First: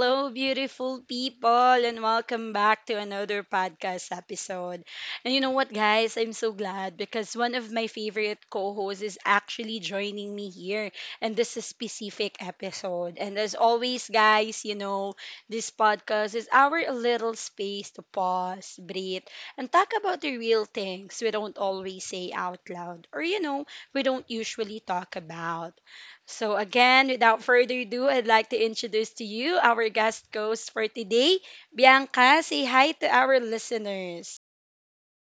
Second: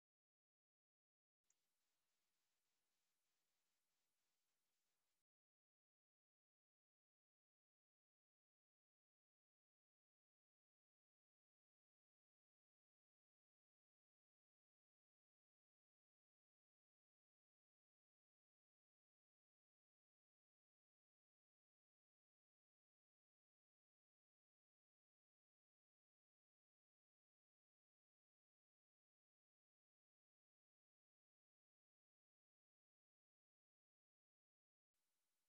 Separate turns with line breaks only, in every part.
Hello, beautiful people, and welcome back to another podcast episode. And you know what, guys? I'm so glad because one of my favorite co hosts is actually joining me here in this specific episode. And as always, guys, this podcast is our little space to pause, breathe, and talk about the real things we don't always say out loud or, we don't usually talk about. So, again, without further ado, I'd like to introduce to you our guest host for today, Bianca. Say hi to our listeners.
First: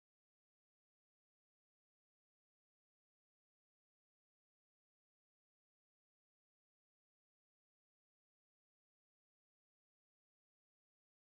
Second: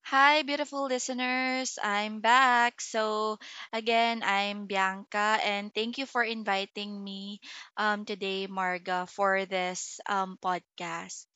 Hi, beautiful listeners. I'm back. So, again, I'm Bianca, and thank you for inviting me today, Marga, for this podcast.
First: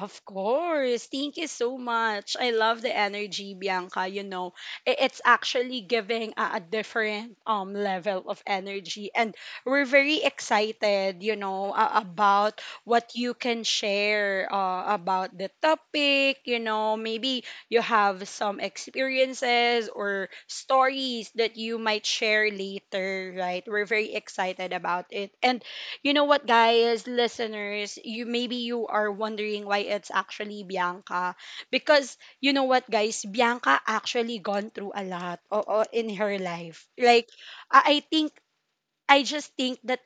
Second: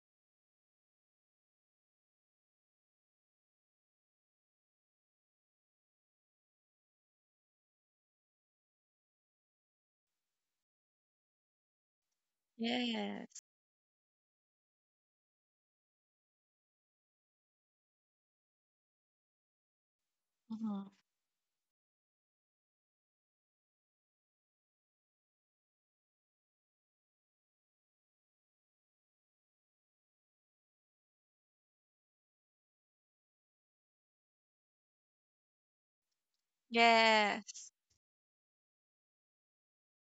Of course. Thank you so much. I love the energy, Bianca. It's actually giving a different level of energy. And we're very excited, about what you
Yes.
can share about the topic. Maybe you have some experiences or
Mhm.
stories that you might share later, right? We're very excited about it. And you know what, guys, listeners, you maybe you are wondering why it's actually Bianca, because you know what, guys, Bianca actually gone through a lot oo, in her life. Like
Yes.
I I think I just think that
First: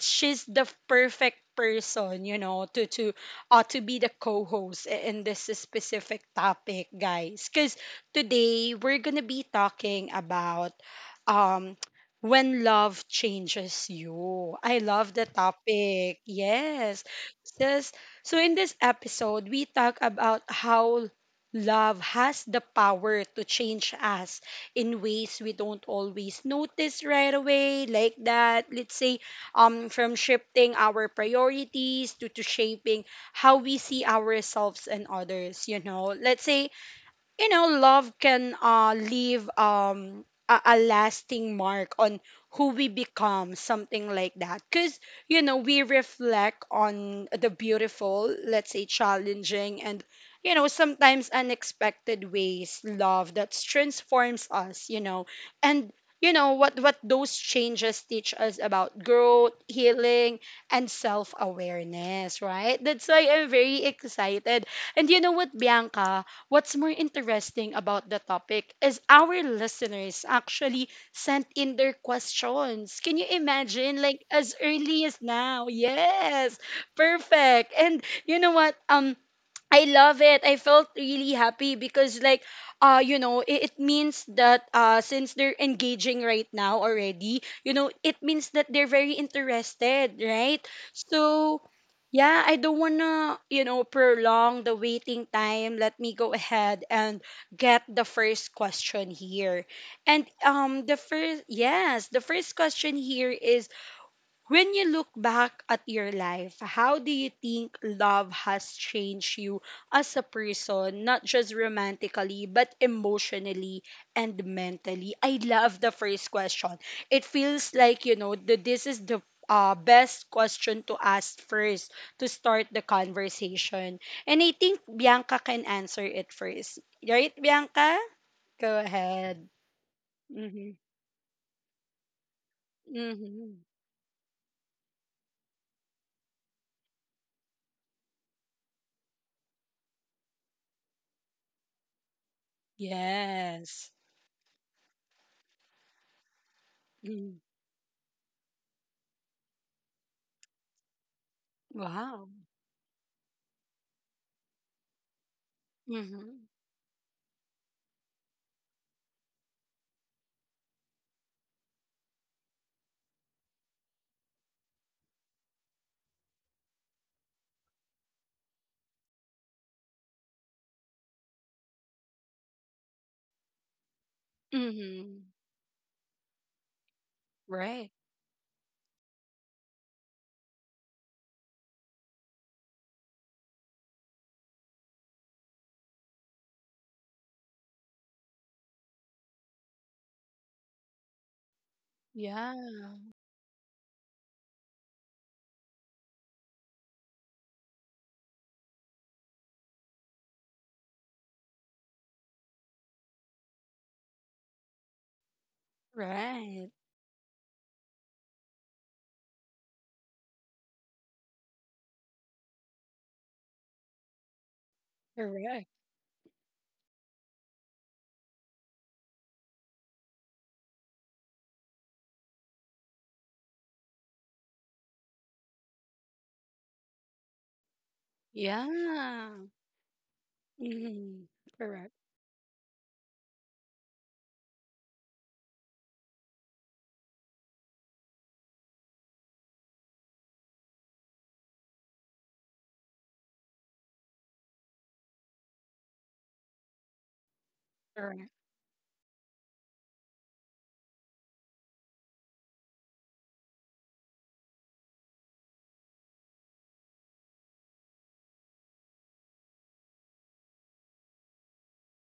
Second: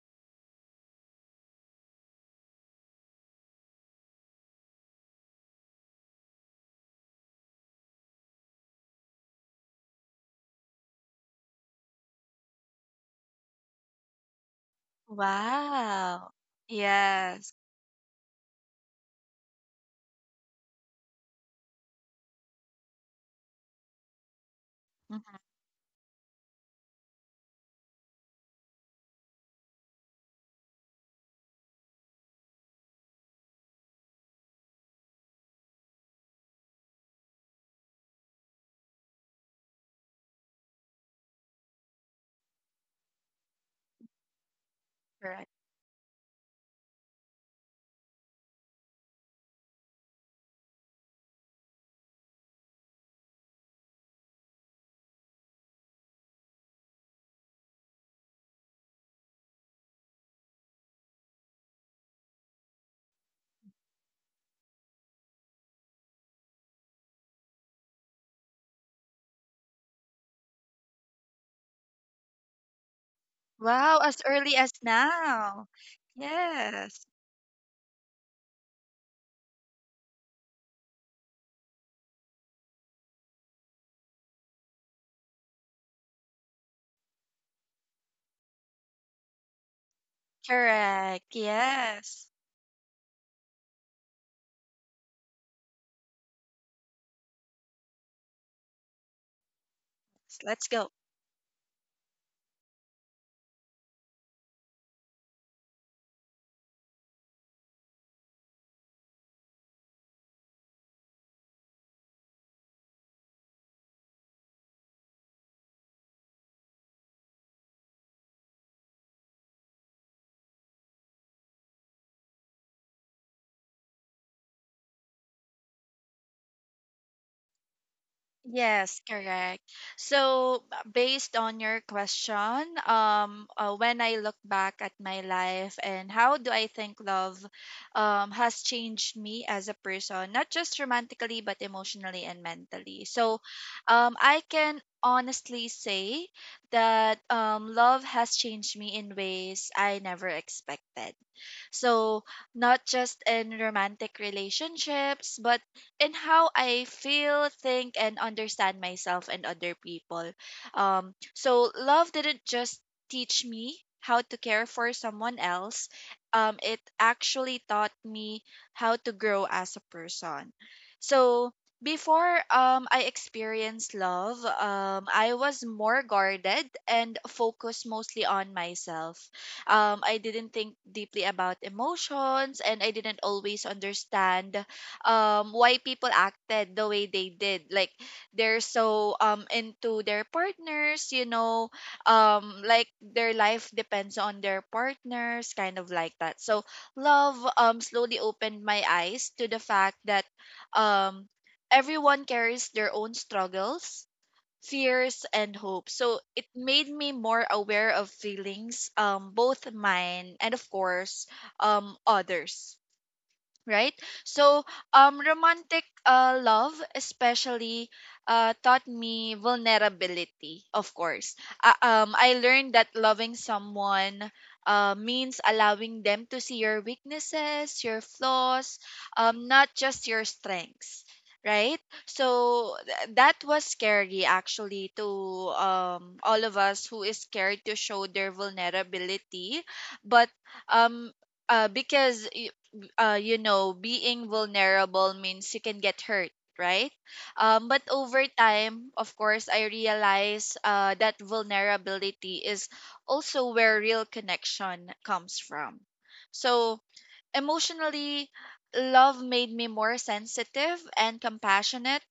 she's the perfect person, to be the co-host, in this specific topic, guys. Because today we're gonna be talking about um when love changes you. I love the topic.
Wow.
Yes.
Yes.
Just, so in this episode, we talk about how love has the power to change us in ways
Mhm.
we don't always notice right away, like that. Let's say, from shifting our priorities, to shaping how we see ourselves and others. Let's say love can leave a lasting mark on who we become, something like that, because
Correct.
we reflect on the beautiful, let's say, challenging, and sometimes unexpected ways love that transforms us, and what those changes teach us about growth, healing, and self-awareness, right? That's why I'm very excited. And you know what, Bianca? What's more interesting about the topic is our listeners actually sent in their questions. Can you imagine?
Wow, as
Like, as
early as
early as now.
now.
Yes.
Yes.
Perfect. And you know what? I love it. I felt really happy because, like, it means that, since they're engaging right now already, it means that they're very interested, right?
Correct.
So
Yes.
yeah, I don't wanna, prolong the waiting time. Let me go ahead and get the first question here. And
Let's go.
the first yes, the first question here is: when you look back at your life, how do you think love has changed you as a person, not just romantically, but emotionally and mentally? I love the first question. It feels like, this is the best question to ask first to start the conversation. And I think Bianca can answer it first. Right, Bianca? Go
Yes,
ahead.
correct. So,
Mm-hmm.
based on your question,
Mm-hmm.
when I look back at my life and how do I think love, has changed me as a person, not just romantically but emotionally and mentally. So,
Yes.
I can honestly say that
Mm.
love has changed me in ways I never expected.
Wow.
So, not just in romantic relationships, but in
Mhm.
how I feel, think, and understand myself and other people. So, love didn't just teach me how to care for someone else, it actually taught me how to grow as a person. So, before I experienced love,
Mhm.
I was more guarded and
Right.
focused mostly on myself. I didn't think deeply about emotions, and I didn't always understand why people acted the way they did. Like, they're so into their partners,
Yeah.
like their life depends on their partners, kind of like that. So love slowly opened my eyes to the fact that um, everyone carries their own struggles, fears, and hope. So it
Right.
made me more aware of feelings, both mine and, of course, others, right? So,
Correct.
romantic love, especially, taught me vulnerability. Of course, I learned that loving someone means allowing them to see your weaknesses, your flaws,
Yeah.
not just your strengths.
Mhm.
Right,
Correct.
so that was scary, actually, to all of us who is scared to show their vulnerability, but um, because being vulnerable means you can get hurt, right? But
Correct.
over time, of course, I realize that vulnerability is also where real connection comes from. So, emotionally, love made me more sensitive and compassionate.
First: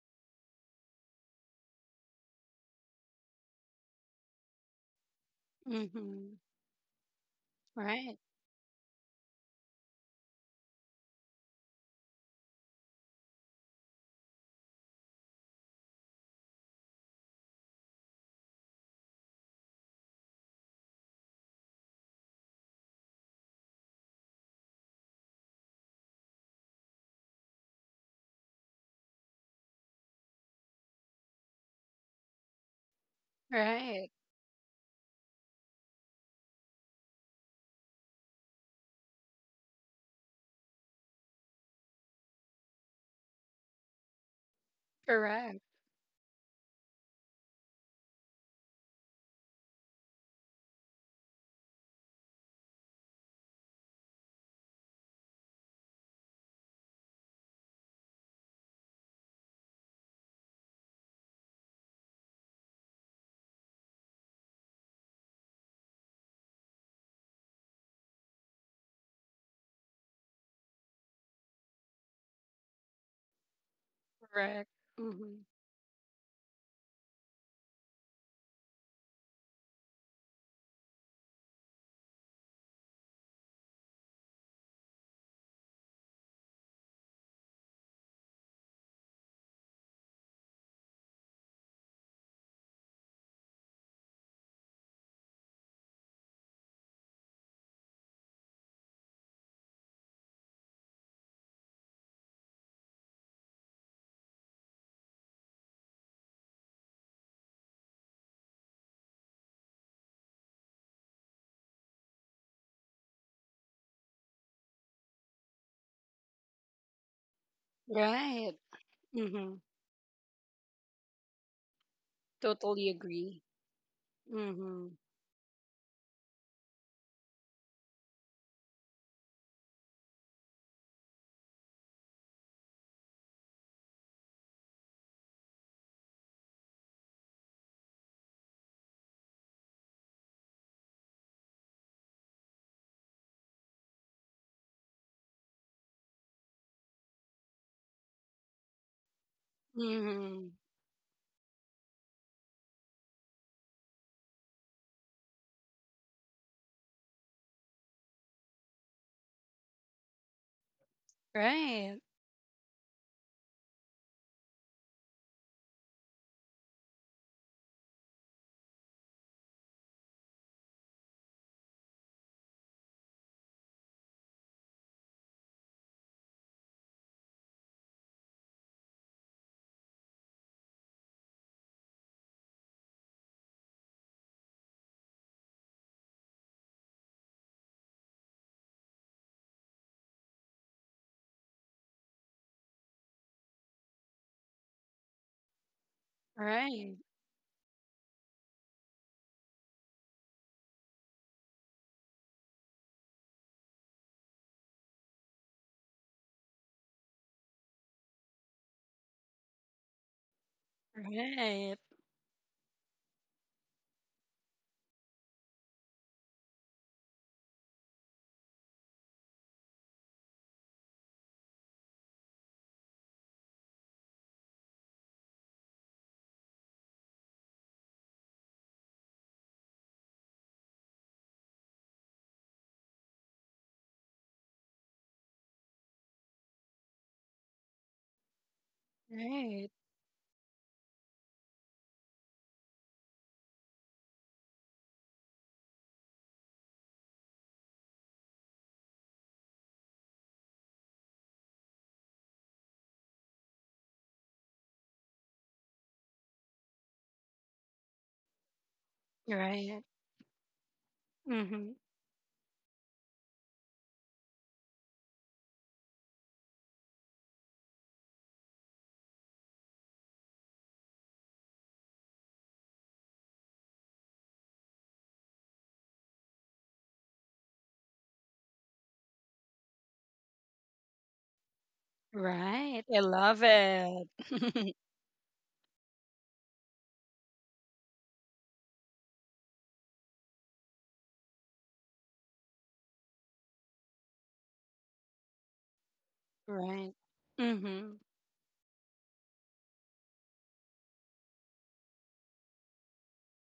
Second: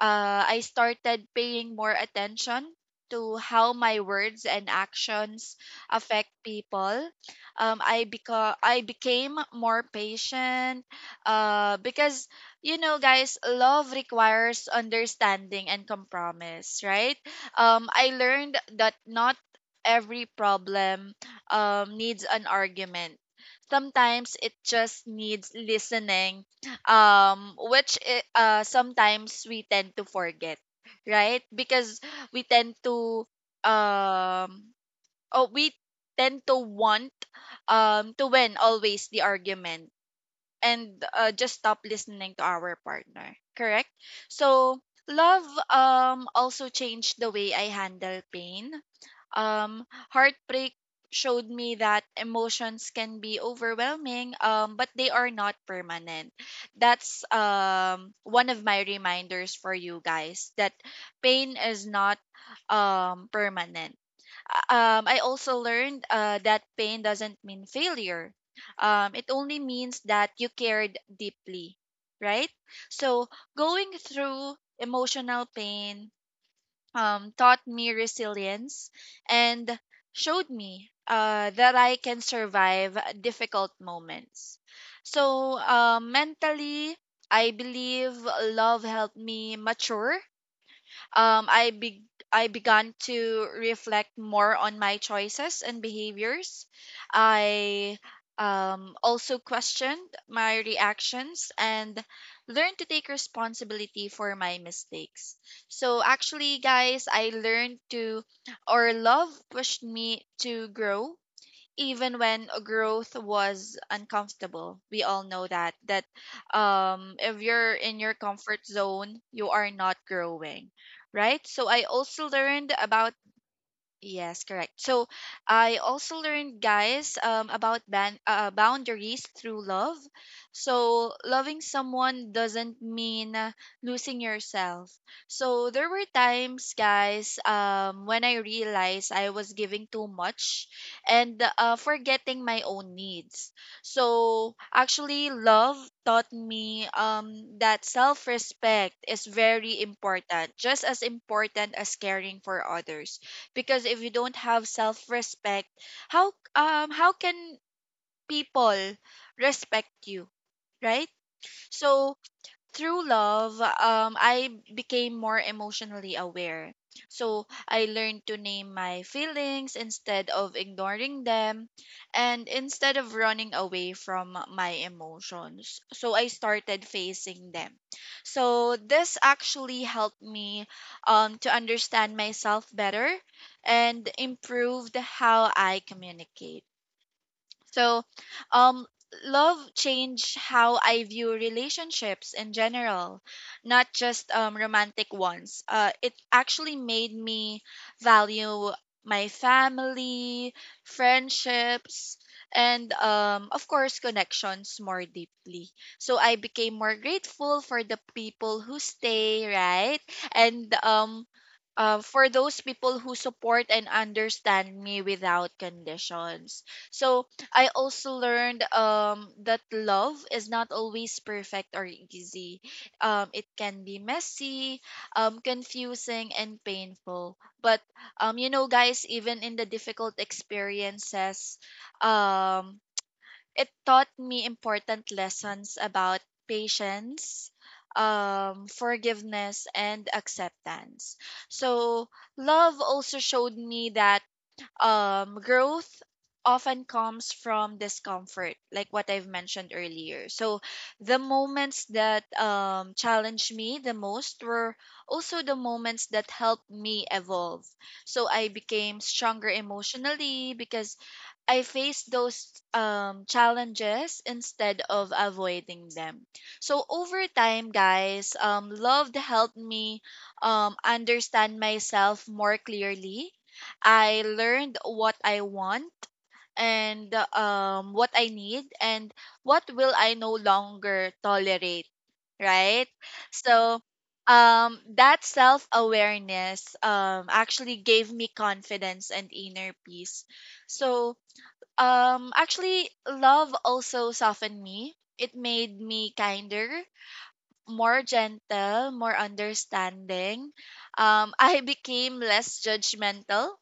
I started paying more attention to how my words and actions affect
Mhm.
people. Um, I
Right.
beca- I became more patient because, guys, love requires understanding and compromise, right? I learned that not every problem needs an argument. Sometimes it just needs listening, sometimes we tend to forget, right, because we tend to
Right.
um oh we tend to want to win always the argument, and just stop listening to our partner, correct? So love
Correct.
also changed the way I handle pain. Heartbreak showed me that emotions can be overwhelming, but they are not permanent. That's one of my reminders for you guys, that pain is not permanent. I also learned that pain doesn't mean failure. It only means that you cared deeply, right? So going through
Correct.
emotional
Mhm.
pain taught me resilience and showed me that I can survive difficult moments. So, mentally, I believe love helped me mature. um, I be- I began to reflect more on my choices and behaviors. I also questioned my reactions and learned to take responsibility for my mistakes. So actually, guys, I learned to or love pushed me to grow, even when growth was uncomfortable. We all know that if you're in your
Right.
comfort zone, you
Mhm.
are not growing, right? So I also learned
Totally
about...
agree.
Yes, correct.
Mhm.
So I also learned, guys, about boundaries through love. So loving someone doesn't mean losing yourself. So there were times, guys, when I realized I was giving too much and forgetting my own needs. So actually, love taught me that self-respect is very important,
Mhm.
just as important as caring for others, because if you don't have self-respect, how can people respect you, right?
Right.
So through love, I became more emotionally aware. So I learned to name my feelings instead of ignoring them, and instead of running away from my emotions. So I started facing them. So this actually helped me to understand myself better and improved how I communicate. So, um, love changed how I view relationships in general, not just romantic ones. It actually
Right.
made me value my family, friendships, and, of course, connections more deeply. So I became more grateful for the people who stay, right? And
Right.
for those people who support and understand me without conditions. So I also learned that love is not always perfect or easy. It can be messy, confusing, and painful. But you know, guys, even in the difficult experiences, um, it taught me important lessons about patience, forgiveness,
Right.
and acceptance. So love also showed me that growth often comes from discomfort, like what I've mentioned earlier. So the moments that challenged me the most were also the moments that helped me evolve. So I became stronger
Right.
emotionally because I
Mhm.
faced those challenges instead of avoiding them. So over time, guys, love helped me understand myself more clearly. I learned what I want and what I need, and what will I no longer tolerate, right?
Right. I love
So
it.
that self awareness actually gave me confidence and inner peace. So actually, love also softened me. It made me kinder,
Right.
more
Mhm.
gentle, more understanding. I became less judgmental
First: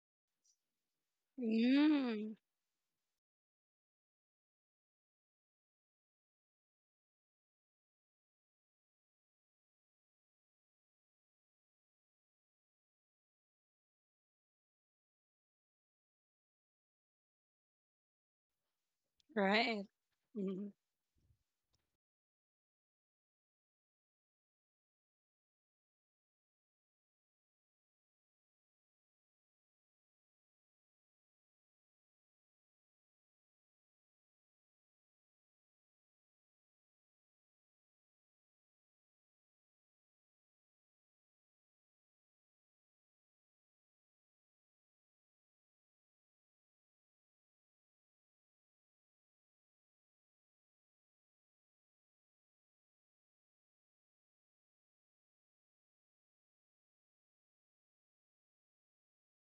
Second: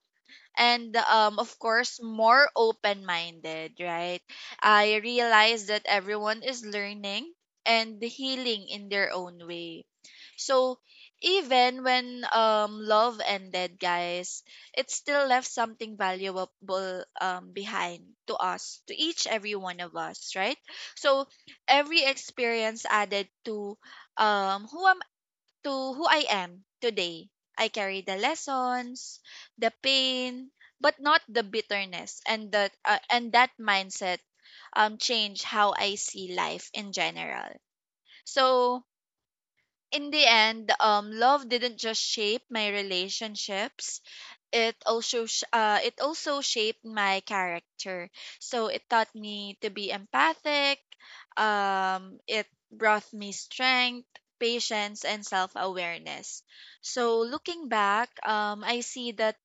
and, of course,
Mm.
more open-minded, right? I realize that everyone is learning and healing in their own way. So even when love ended, guys, it still left something valuable behind to us, to each every one
Right.
of us, right?
Mhm.
So every experience added um who am to who I am today. I carry the lessons, the pain, but not the bitterness, and that mindset change how I see life in general. So in the end, love didn't just shape my relationships. It also shaped my character. So it taught me to be empathic. It brought me strength, patience, and self awareness. So looking back, I see that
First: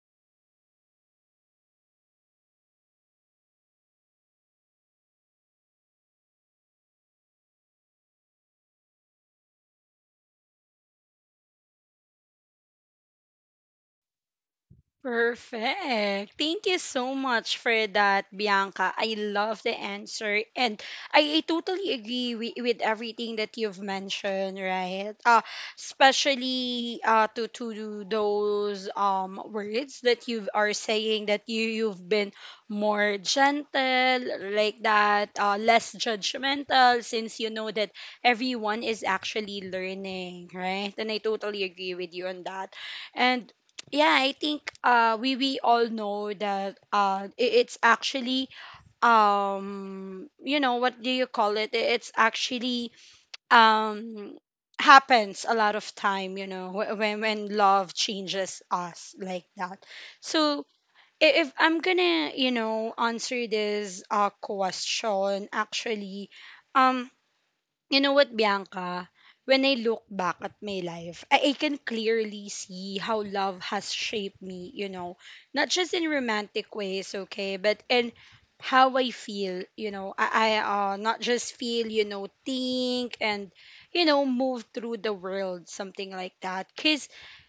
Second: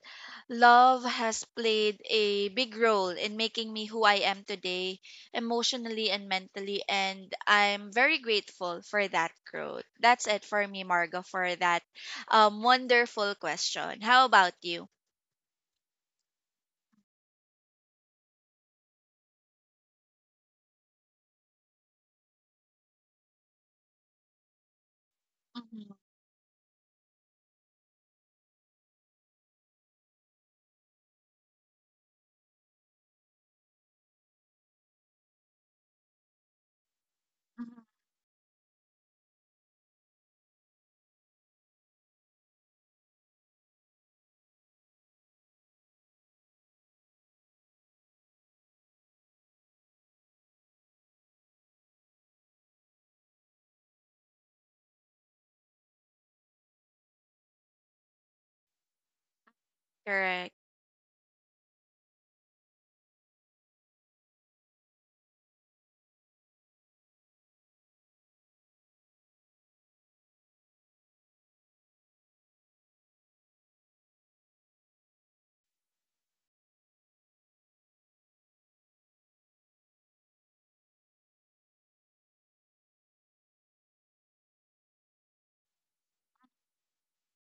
love has played a big role in making me who I am today, emotionally and mentally. And I'm very grateful for that growth. That's it for me, Margo, for that wonderful question. How about you?
Perfect. Thank you so much for that, Bianca. I love the answer. And I totally agree with everything that you've mentioned, right?
Mhm,
Especially, to those words that you are saying that you've been more gentle, like that, less judgmental, since you know
mhm.
that everyone is actually learning, right? And I totally agree with you on that. And yeah, I think, we all know that, it's actually, you know what do you call it? It's actually, um happens a lot of time, when love changes us, like that.
Correct.
So, if I'm gonna, answer this question, actually, um you know what, Bianca? When I look back at my life, I can clearly see how love has shaped me, not just in romantic ways, okay, but in how I feel, you know, I not just feel, think, and, move through the world, something like that. Because,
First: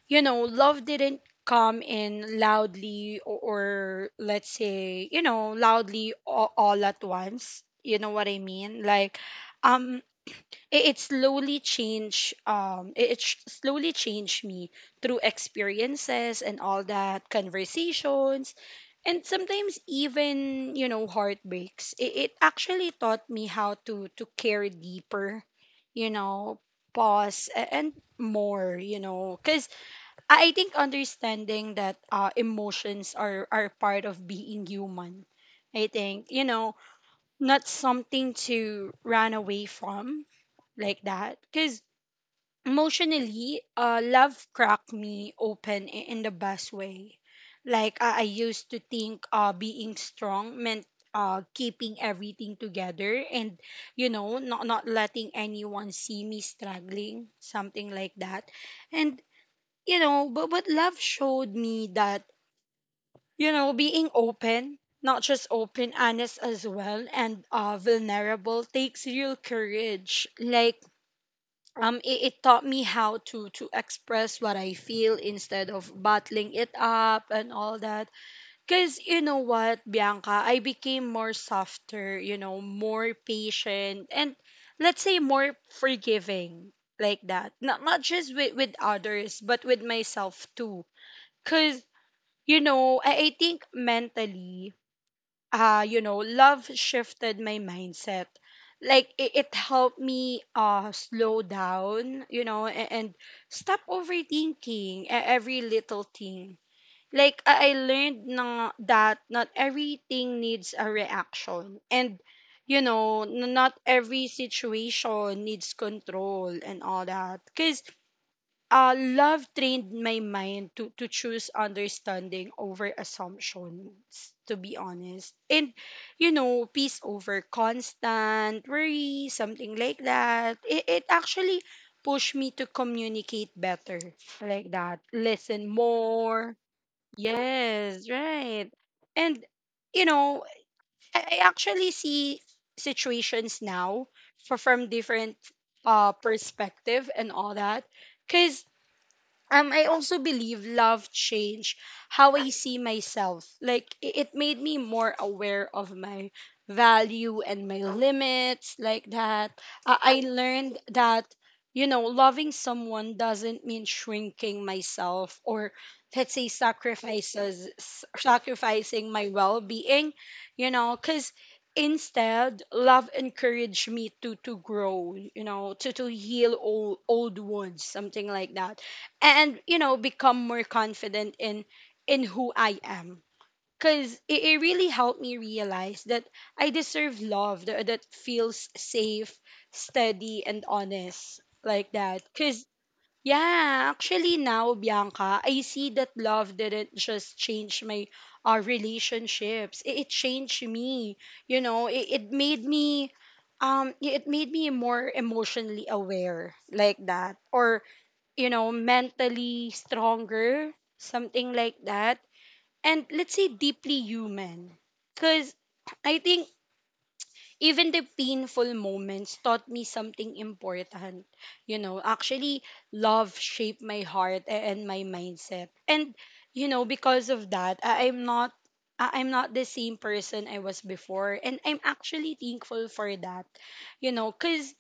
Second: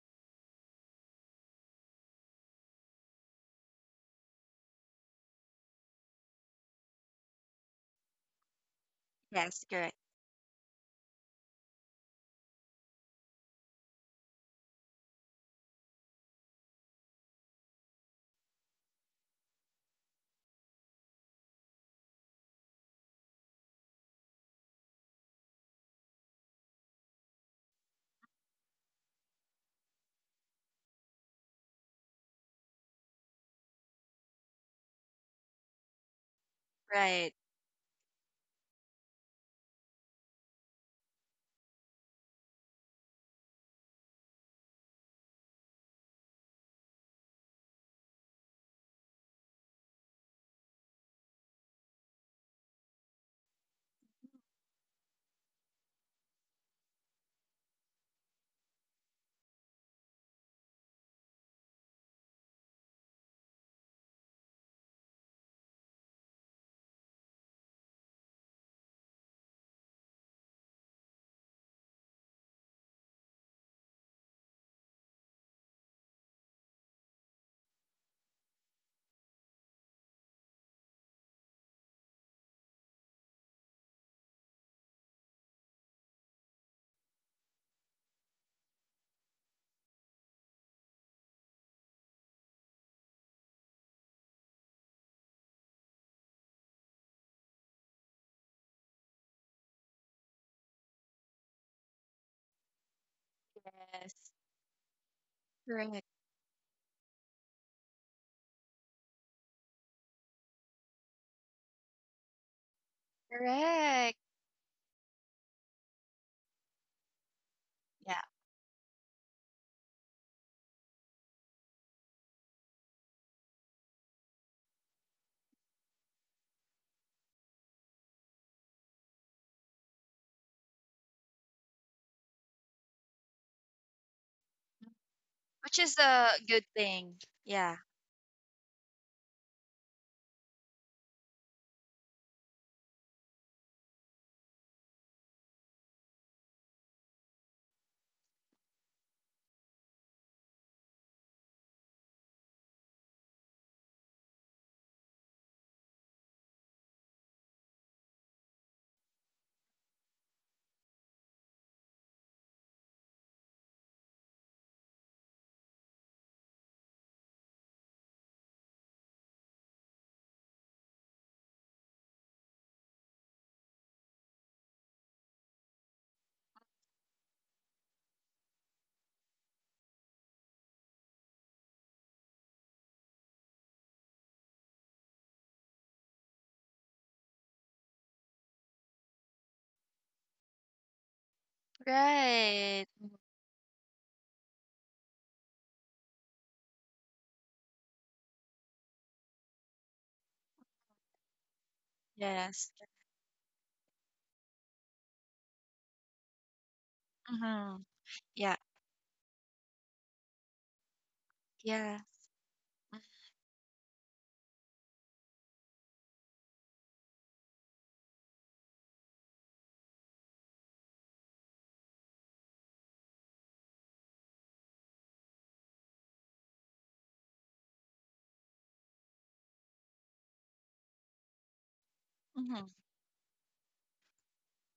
love didn't come in loudly, or, let's say, loudly all at once. You know what I mean? Like,
Yes, correct.
um, it slowly changed, slowly changed me through experiences and all that conversations, and sometimes even, heartbreaks, it actually taught me how to care deeper, you know pause, and more, because I think understanding that, emotions are part of being human. I think,
Right.
not something to run away from, like that, because emotionally, love cracked me open, in the best way. Like, I used to think, being strong meant, keeping everything together and, not letting anyone see me struggling, something like that. And, but love showed me that, being open, not just open, honest as well, and, vulnerable takes real courage. Like, it taught me how to express what I feel instead of bottling it up, and all that. Cause, you know what, Bianca, I became more softer, more patient, and let's say more forgiving, like that. Not just with others, but with myself too. Cause I think, mentally, love shifted my mindset. Like, it helped me, slow down, and, stop
Yes.
overthinking, every
Correct.
little thing. Like I learned, that not everything needs a reaction, and, not
Correct.
every situation needs control, and all that. Cause,
Yeah.
love trained my mind to choose understanding over assumptions, to be honest, and, peace over constant worry, something like that. It actually pushed me to communicate better, like that, listen
Which is a
more.
good thing. Yeah.
Yes. Right. And, you know I actually see situations now, from different, perspective, and all that, because, I also believe love changed how I see myself. Like, it made me more aware of my value and my limits, like that. I learned that, loving someone doesn't mean shrinking myself, or, let's say, sacrificing my well-being, cuz instead love encouraged me to grow, to heal old wounds, something like that, and, become more confident in, who I am, because it really helped me realize that I deserve love that, feels safe, steady, and honest, like that, because
Right. Mhm.
yeah, actually, now, Bianca, I see that love didn't just change my, relationships. It changed me. you know it, it made
Yes.
me um it made me more emotionally aware, like that, or,
Mm-hmm. Yeah.
mentally stronger, something like
Yeah.
that. And let's say deeply human. Because I think even the painful moments taught me something important. Actually, love shaped my heart, and my mindset. And, because of that, I'm not. I'm not the same person I was before, and I'm actually
Mm-hmm.
thankful for that. You know, cuz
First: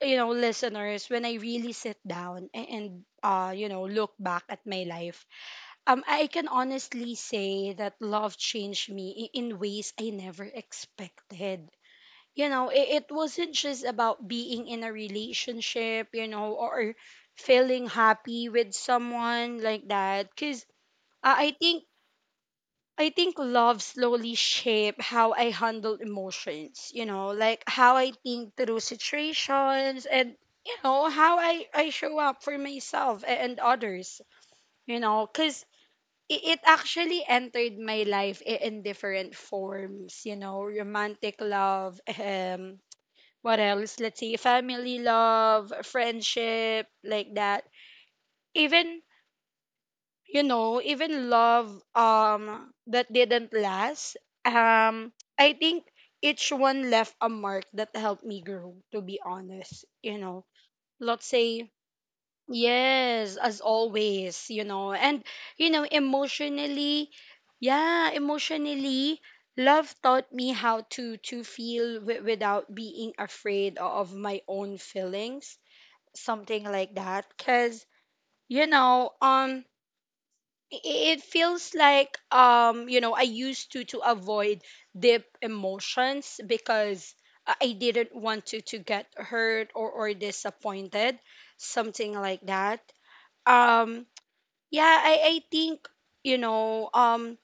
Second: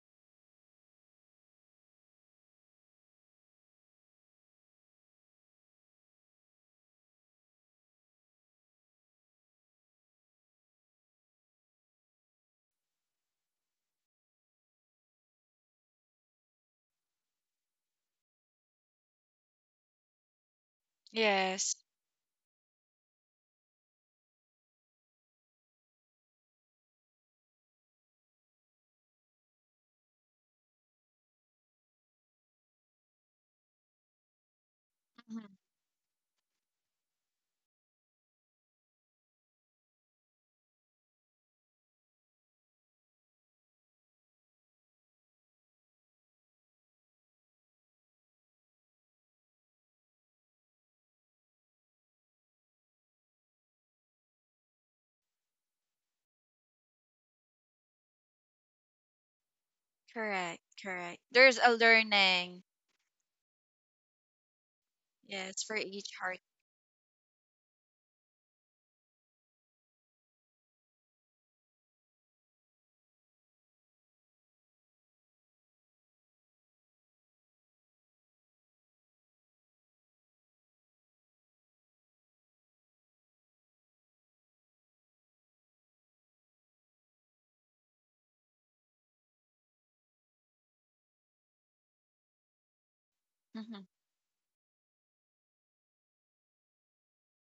you know listeners, when I really sit down, and, look back at my life, I can honestly say that love changed me, in ways I never expected. It wasn't just about being in a relationship, or feeling happy with someone, like that, because, uh, i
Yes.
think I think love slowly shape how I handle emotions, like how I think through situations, and, how I show up for myself, and others,
Mm-hmm.
because it actually entered my life, in different forms, romantic love, what else? Let's see, family love, friendship, like that. Even, even love, that didn't last, um I think each one left a mark that helped me grow, to be honest.
Correct. Correct.
Let's
There's
say
a learning.
yes, as always. And
Yes,
you
for
know,
each heart.
emotionally, yeah, emotionally love taught me how to feel without being afraid of my own feelings, something like that cuz you know, i- it feels like you know I used to avoid deep emotions because I didn't want to get hurt or disappointed, something like that.
Mm-hmm.
um yeah, I think, you know,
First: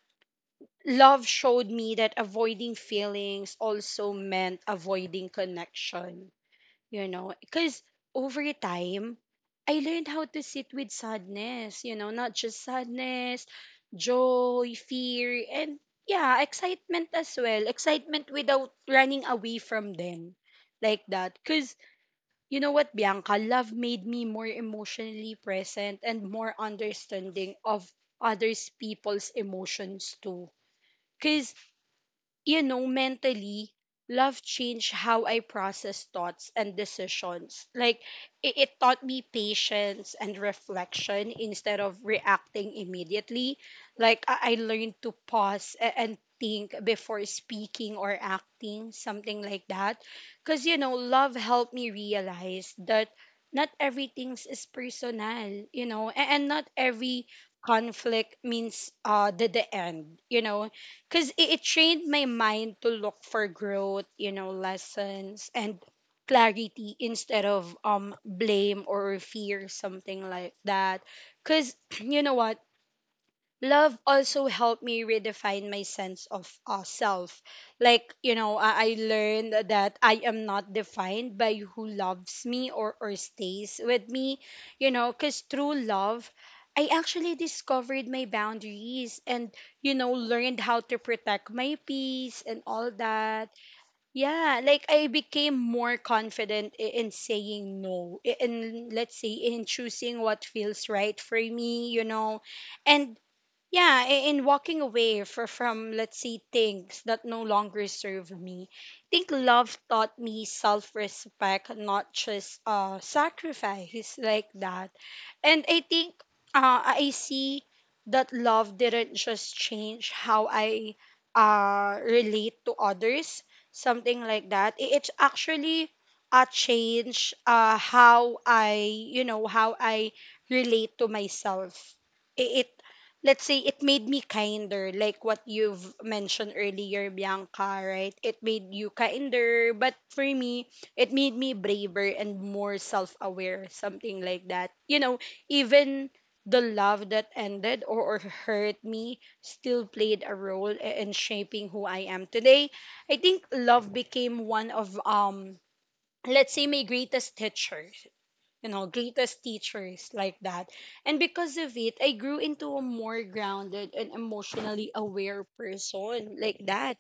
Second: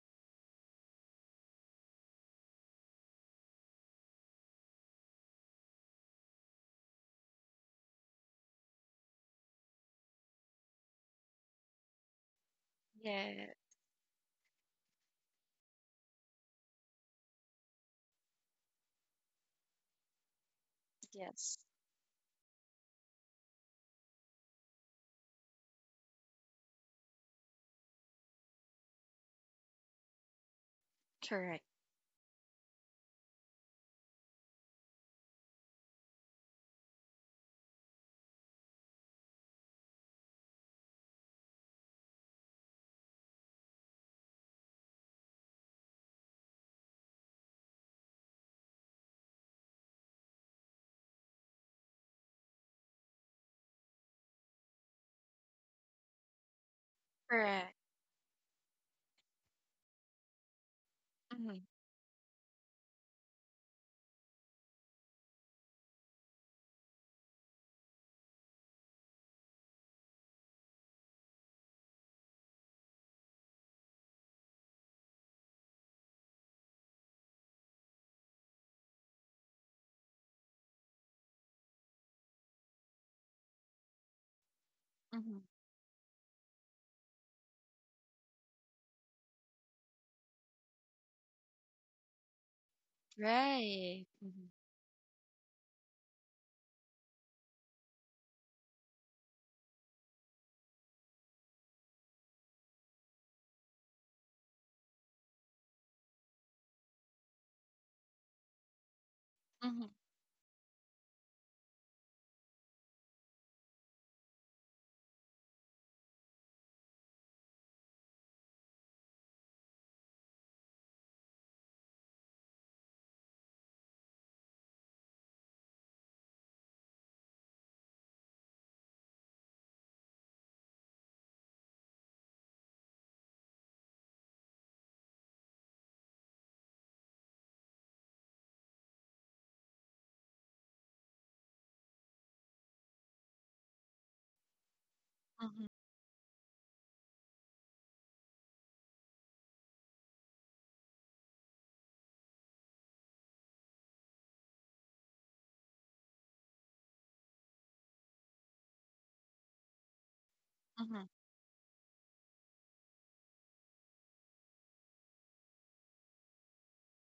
love showed me that avoiding feelings also meant avoiding connection, you know, because over time I learned how to sit with sadness, you know, not just sadness,
Yeah,
joy, fear, and yeah, excitement as well, excitement without running away from them, like that.
yes.
Because you know what, Bianca, love made me more emotionally present and more understanding of others people's emotions too. Because,
Correct.
you know, mentally, love changed how I process thoughts and decisions. Like, it taught me patience and reflection instead of reacting immediately. Like, I learned to pause and think before speaking or acting, something like that. Because, you know, love helped me realize that not everything's is personal, you know, and not every
Correct.
conflict means the end, you know, because it,
Mm-hmm.
it trained my mind to look for growth, you know, lessons and clarity instead of blame or fear, something like that. Because you know what, love also helped me redefine my sense of self. Like, you know, I learned that I am not defined by who loves me or stays with me, you know,
Mm-hmm.
because through love, I actually discovered my boundaries and, you know, learned how to protect my peace and all that.
Right. Mm-hmm.
Yeah, like I became more confident in saying no, in, let's say, in choosing what feels right for me, you know. And yeah, in walking away from, let's say, things that no longer serve me. I think love
Mm-hmm.
taught me self respect, not just sacrifice, like that. And I think, I see that love didn't just change how I relate to others, something like that. It's actually a change, how I, you know, how I relate to myself. It, let's say, it made me kinder, like what you've mentioned earlier, Bianca, right? It made you kinder, but for me, it made me braver and more self-aware, something like that, you know.
Mm-hmm.
Even the love that ended or hurt me still played a role in shaping who I am today. I think love became one of, let's say, my greatest teacher, you know, greatest teachers, like that.
Mm-hmm.
And because of it, I grew into a more grounded and emotionally aware person, like that.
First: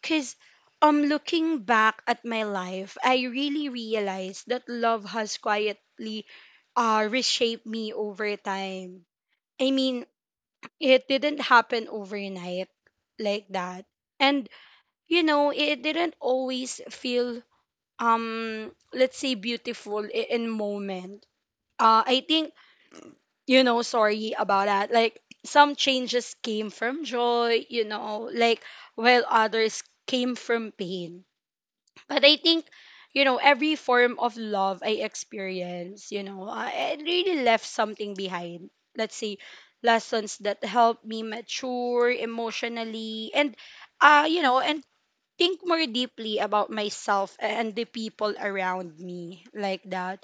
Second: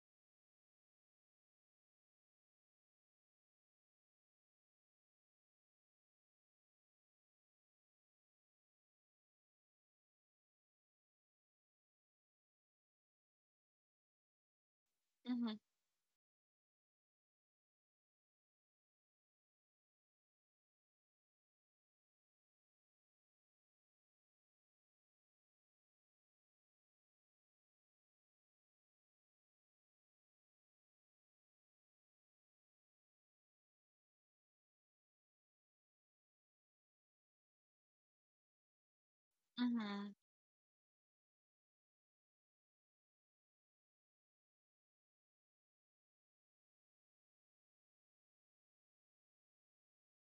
Because, looking back at my life, I really realized that love has quietly reshaped me over time. I mean, it didn't happen overnight, like that. And, you know,
Mm-hmm.
it didn't always feel, let's say, beautiful in moment. I think, you know, sorry about that. Like, some changes came from joy, you know, like, while others came from pain. But I think, you know, every form of love I experienced, you know, I it really left something behind. Let's say
Mm-hmm.
lessons that helped me mature emotionally and, you know, and think more deeply about myself and the people around me, like that.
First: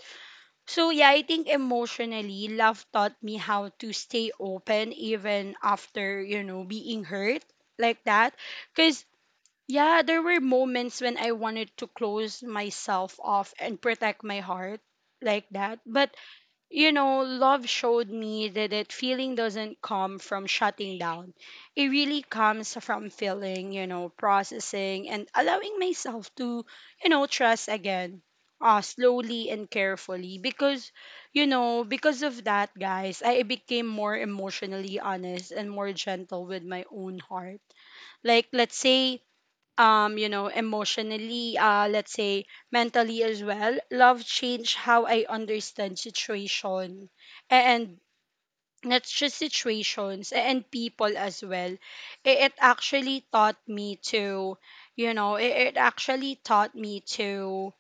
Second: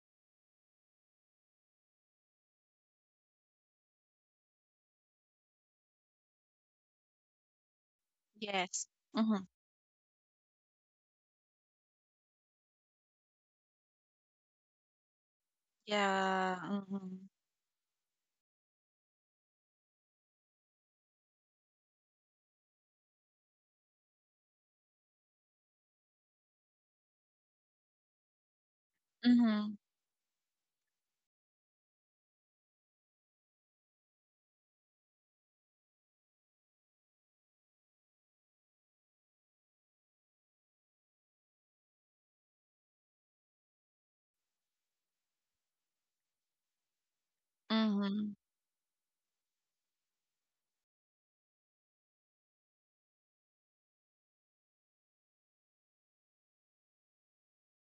So yeah, I think emotionally, love taught me how to stay open even after, you know, being hurt, like that.
Yes.
Cause
Mm-hmm.
yeah, there were moments when I wanted to close myself off and protect my heart, like that. But,
Yeah.
you know,
Mm-hmm.
love showed me that it feeling doesn't come from shutting down. It really comes from feeling, you know, processing and allowing myself to, you know, trust again, slowly and
Mm-hmm.
carefully. Because, you know, because of that, guys, I became more emotionally honest and more gentle with my own heart. Like, let's say, you know, emotionally, let's say mentally as well, love changed how I understand situation, and
Mm-hmm.
not just situations and people as well. It actually taught me to, you know, it actually taught me to,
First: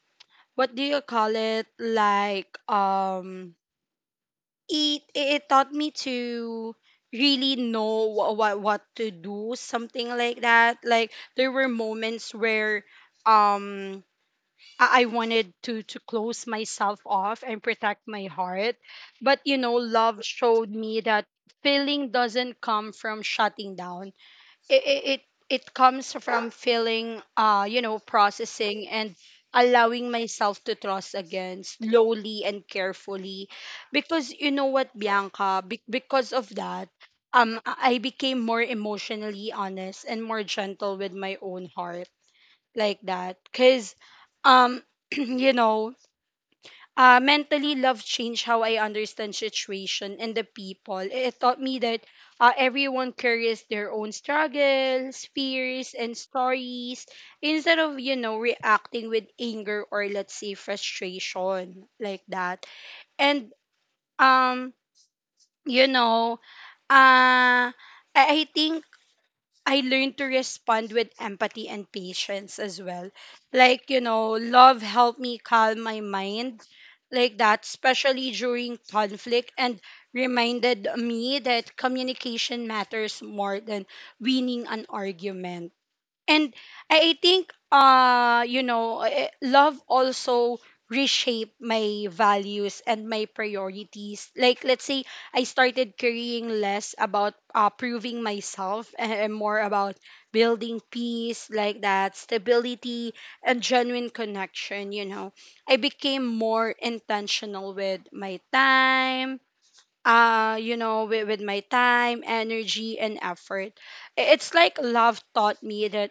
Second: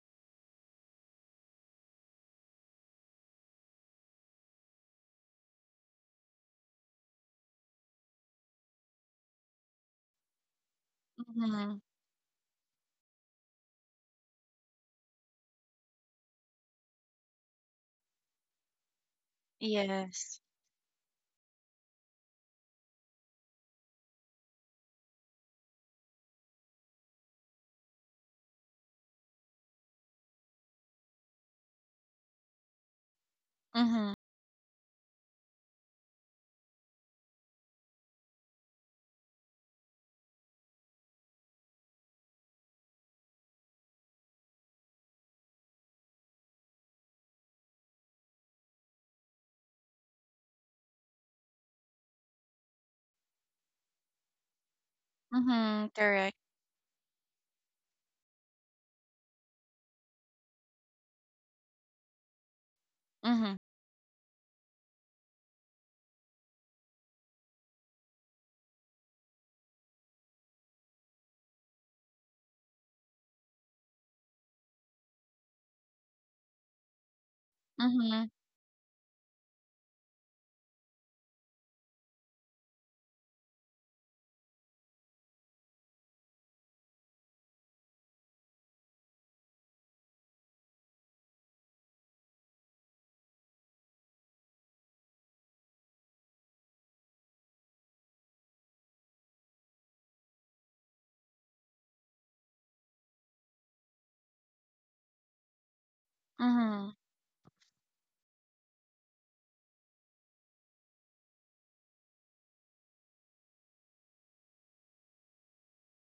what do you call it, like, it it taught me to really know what to do, something like that. Like, there were
Mm-hmm.
moments where um I wanted to close myself off and protect my heart. But, you know, love
Yes.
showed me that feeling doesn't come from shutting down. It it it it comes from feeling, you know, processing and allowing myself to trust again slowly and carefully.
Mm-hmm.
Because, you know what, Bianca, because of that, I became more emotionally honest and more gentle with my own heart, like that. Because um you know, mentally, love changed how I understand situation and the people. It taught me that everyone carries their own struggles,
Mm-hmm.
fears, and
Correct.
stories, instead of, you know, reacting with anger or, let's say, frustration, like that.
Mm-hmm.
And, um, you know, uh, I I think I learned to respond with empathy and patience as well. Like, you know, love helped me calm my mind, like that,
Mm-hmm.
especially during conflict, and reminded me that communication matters more than winning an argument. And I think, you know, love also reshape my values and my priorities. Like, let's say, I started caring less about proving myself and more about building peace, like that, stability and genuine connection, you know. I became more
Mm-hmm.
intentional with my time, you know, with my time, energy and effort. It's like love taught me that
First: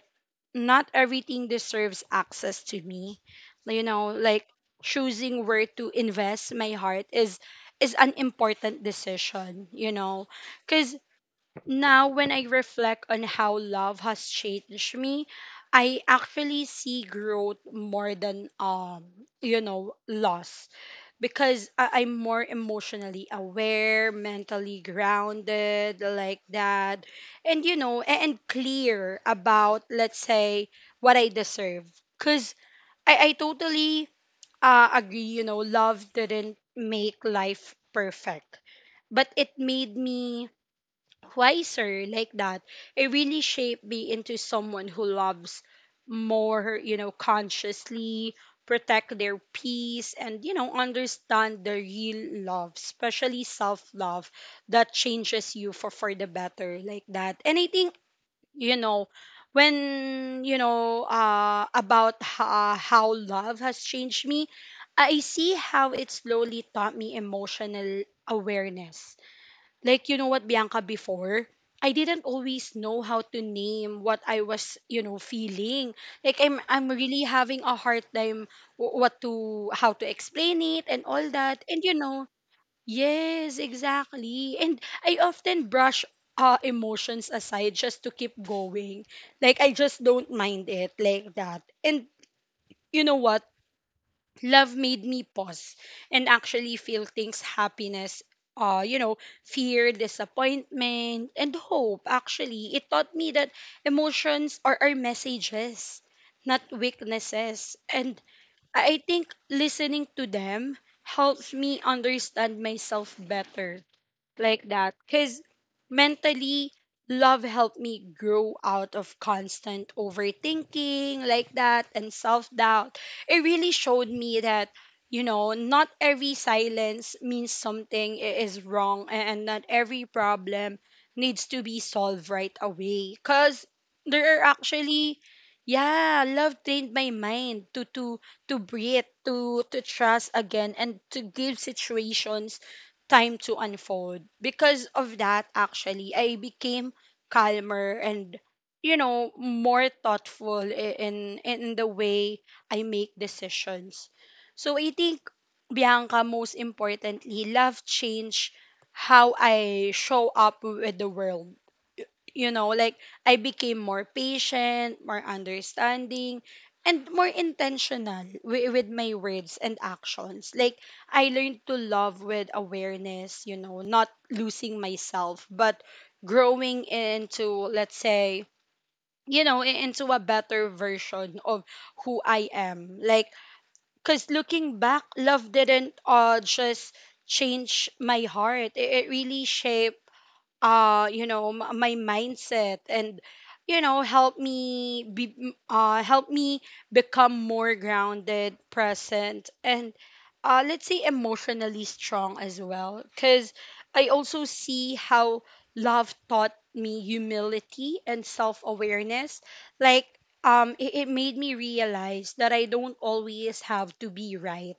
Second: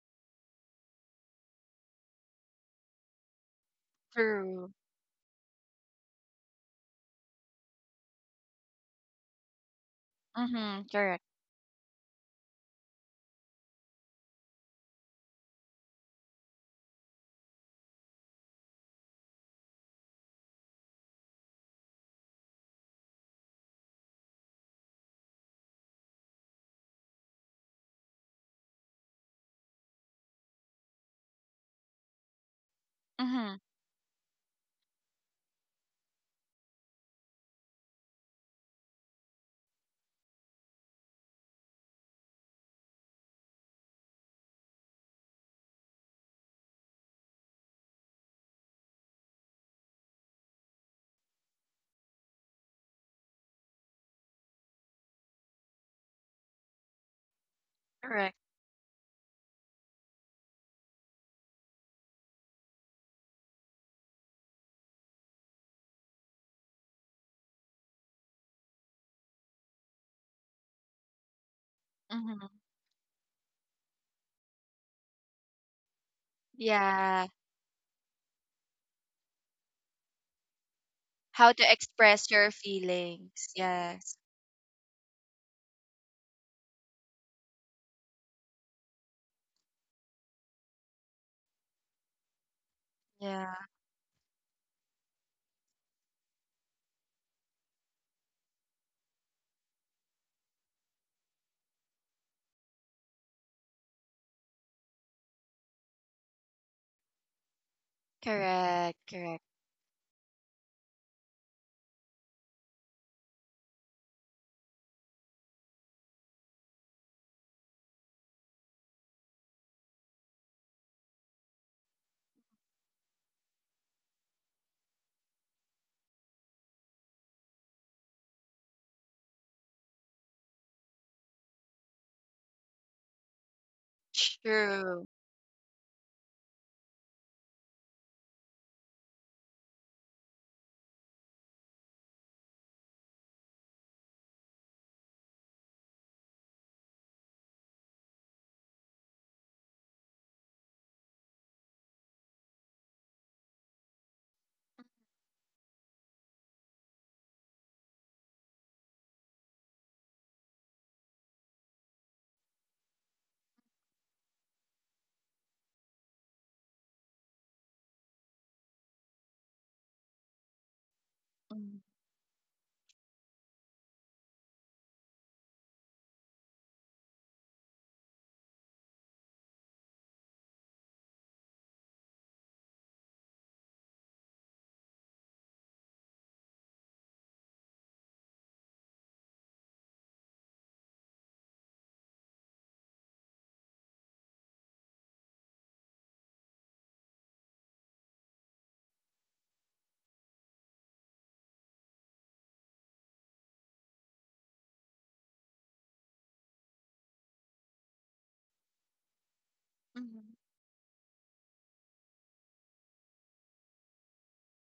not everything deserves access to me, you know, like
True.
choosing where to invest my heart is an important decision, you know.
Mm-hmm.
Because
Correct.
now, when I reflect on how love has changed me, I actually see growth more than, you know, loss. Because I'm more emotionally aware, mentally grounded, like that, and you know, and clear about, let's say, what I deserve. Because I
Mm-hmm.
totally, agree, you know, love didn't make life perfect, but it made me wiser, like that. It really shaped me into someone who loves more, you know, consciously, protect their peace, and, you know, understand the real love, especially self love, that changes you for the better, like that. And I think,
Correct.
you know, when you know, about how love has changed me, I see how it slowly taught me emotional awareness. Like, you know what, Bianca, before, I didn't
Mm-hmm.
always know how to name what I was, you know, feeling. Like I'm really
Yeah.
having a hard time, wh- what to how to explain it and all
How
that.
to
And, you know,
express your feelings.
yes,
Yes.
exactly. And I often brush emotions aside just to keep going. Like, I just don't mind it, like that. And you know what?
Yeah.
Love made me pause and actually feel things, happiness, you know, fear, disappointment, and hope. Actually, it taught me that emotions are our messages, not weaknesses, and i
Correct.
I think
Correct.
listening to them helps me understand myself better, like that. Because mentally, love helped me grow out of constant overthinking, like that, and self-doubt. It really showed me that, you know, not every silence means something is wrong, and not every problem needs to be solved right away. Because there are
True.
actually, yeah, love trained my mind to breathe, to trust again, and to give situations time to unfold. Because of that, actually, I became calmer and, you know, more thoughtful in the way I make decisions. So I think, Bianca, most importantly, love changed how I show up with the world, you know, like I became more patient, more understanding, and more intentional with my words and actions. Like, I learned to
Mm,
love with awareness, you know, not losing myself, but growing into, let's say, you know, into a better version of who I am. Like, because looking back, love didn't, just change my heart, it really shaped, you know, my mindset, and, you know, help me become more grounded, present, and, let's say, emotionally strong as well. Cuz I also see how love taught me humility and self-awareness. Like,
mhm.
it made me realize that I don't always have to be right,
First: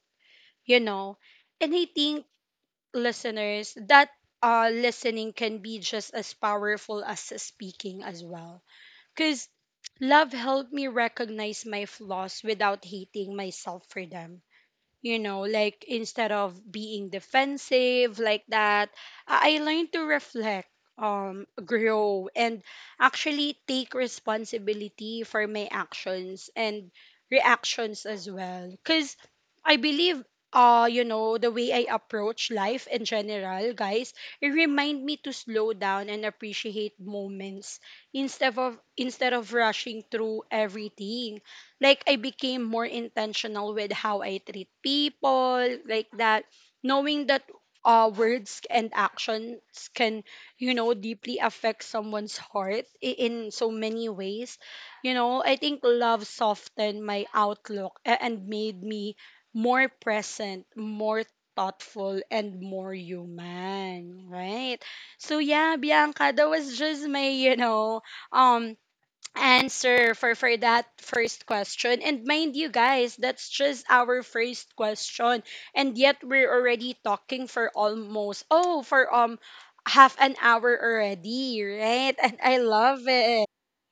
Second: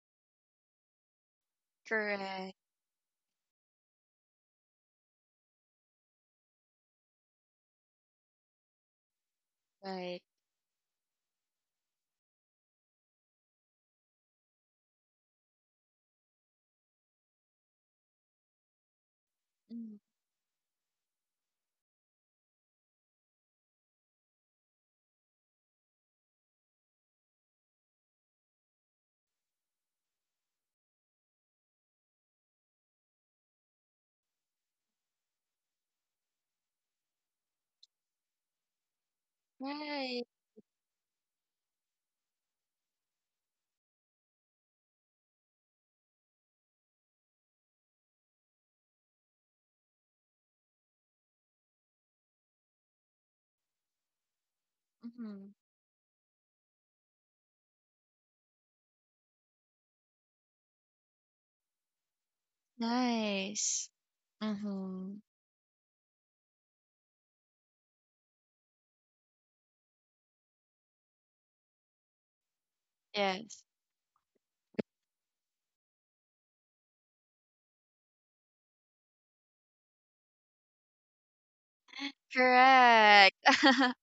you know. And I think,
Correct,
listeners, that, listening can be just as powerful as speaking as well. Because
right.
love helped me recognize my flaws without hating myself for them, you know, like instead of being defensive, like that, I learned
Mm,
to reflect, grow, and actually take responsibility for my actions and reactions as well. Because I believe, you know, the way I approach life in general, guys, it remind me to slow down and appreciate moments instead of rushing
right.
through everything. Like, I became more intentional with how I treat people, like that, knowing that, words and actions can, you know, deeply affect someone's heart in so many ways. You know,
Mm-hmm.
I think love softened my outlook and made me more present, more thoughtful, and more
Nice.
human, right?
Mm-hmm.
So yeah, Bianca, that was just my, you know, um answer for that first question. And mind you, guys, that's
Yes.
just our first question, and yet we're already talking for almost, oh for half an hour already, right? And I love
Correct.
it.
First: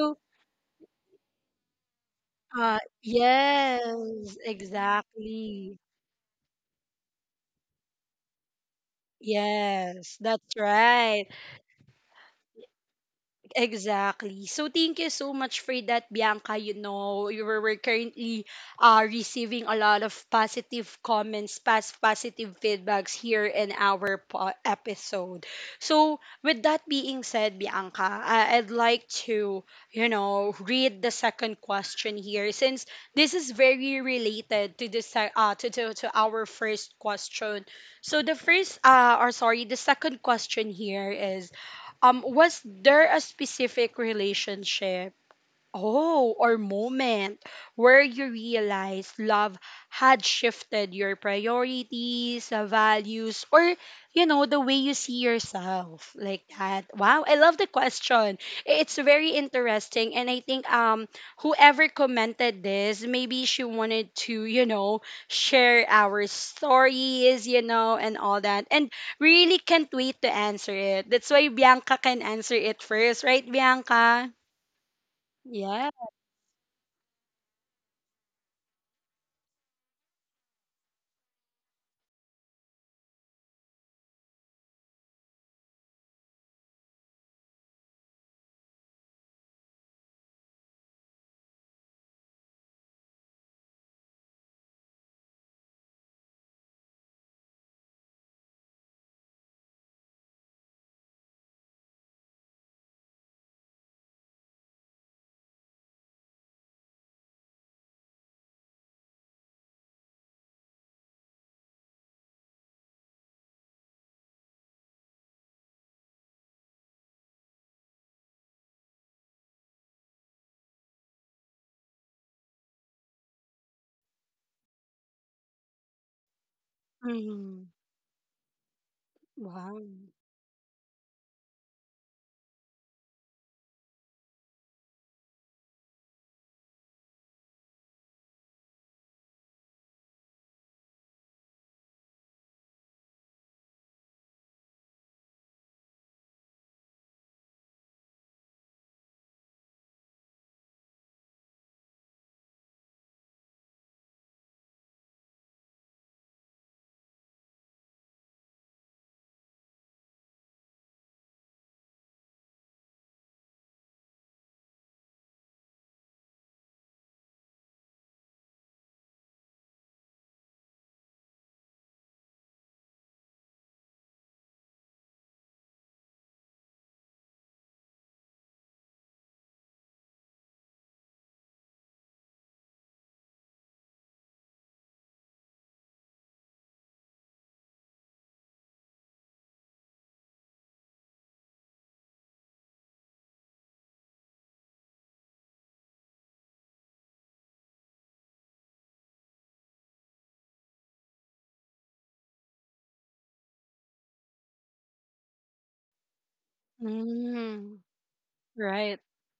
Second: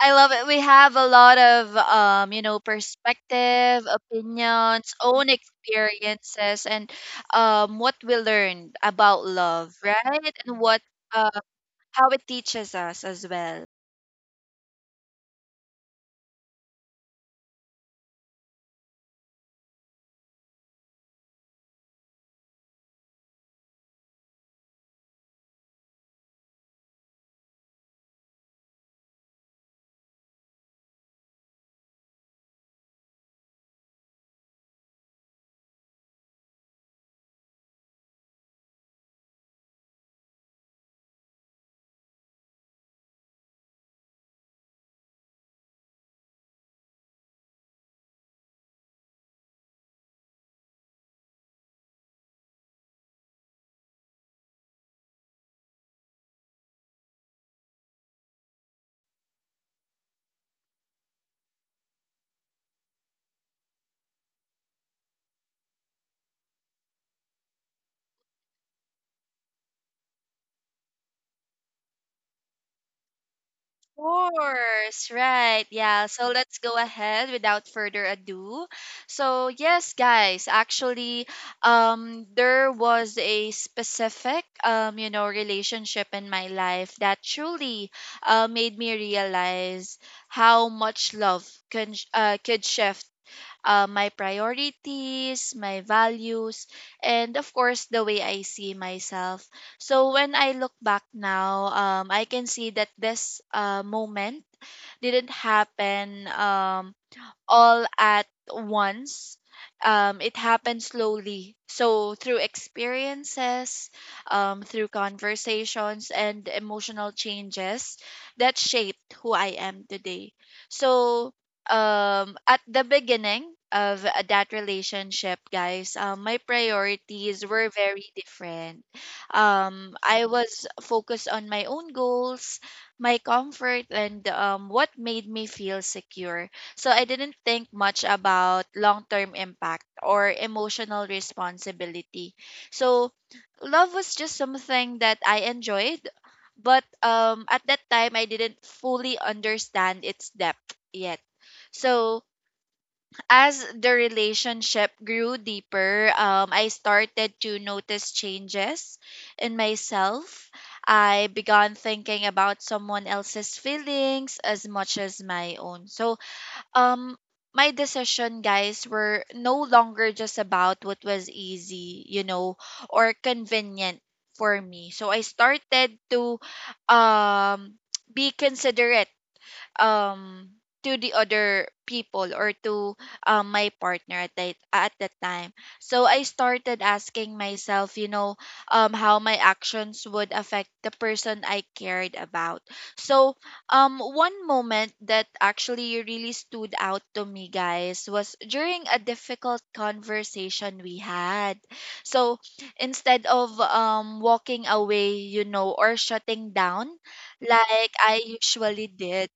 I love it. We have a lot of, you know, perspective,
yes,
opinions, own
exactly.
experiences, and what we learned about love,
Yes,
right?
that's
And what
right.
uh, how it teaches us as well.
Exactly. So thank you so much for that, Bianca. You know, you were, we're currently, receiving a lot of positive comments, past positive feedbacks here in our episode. So with that being said, Bianca, I'd like to, read the second question here since this is very related to this to our first question. So the second question here is was there a specific relationship Oh, or moment where you realized love had shifted your priorities, values, or, you know, the way you see yourself like that. Wow, I love the question. It's very interesting. And I think whoever commented this, maybe she wanted to, you know, share our stories, you know, and all that. And really can't wait to answer it. That's why Bianca can answer it first, right, Bianca?
Course, right.
Yeah.
Yeah, so let's go ahead without further ado. So, yes, guys, actually, there was a specific relationship in my life that truly made me realize how much love could shift my priorities, my values, and, of course, the way I see myself. So when I look back now, I can see that this moment didn't happen. All at once. It happened slowly. So, through experiences, through conversations, and emotional changes that shaped who I am today. So, at the beginning of that relationship, guys, my priorities
Mhm.
were very different.
Wow.
I was focused on my own goals, my comfort, and what made me feel secure, so I didn't think much about long term impact or emotional responsibility. So love was just something that I enjoyed, but at that time I didn't fully understand its depth yet. So as the relationship grew deeper, I started to notice changes in myself. I began thinking about someone else's feelings as much as my own. So um my decision, guys, were no longer just about what was easy, you know, or convenient for me. So I started to um be considerate, um to the other people, or to my partner at that time. So I started asking myself, you know, how my actions would affect the person I cared about. So one moment that actually really stood out to me, guys, was during a difficult conversation we had. So instead of walking away, you know, or shutting down
Mm.
like I usually
Right.
did,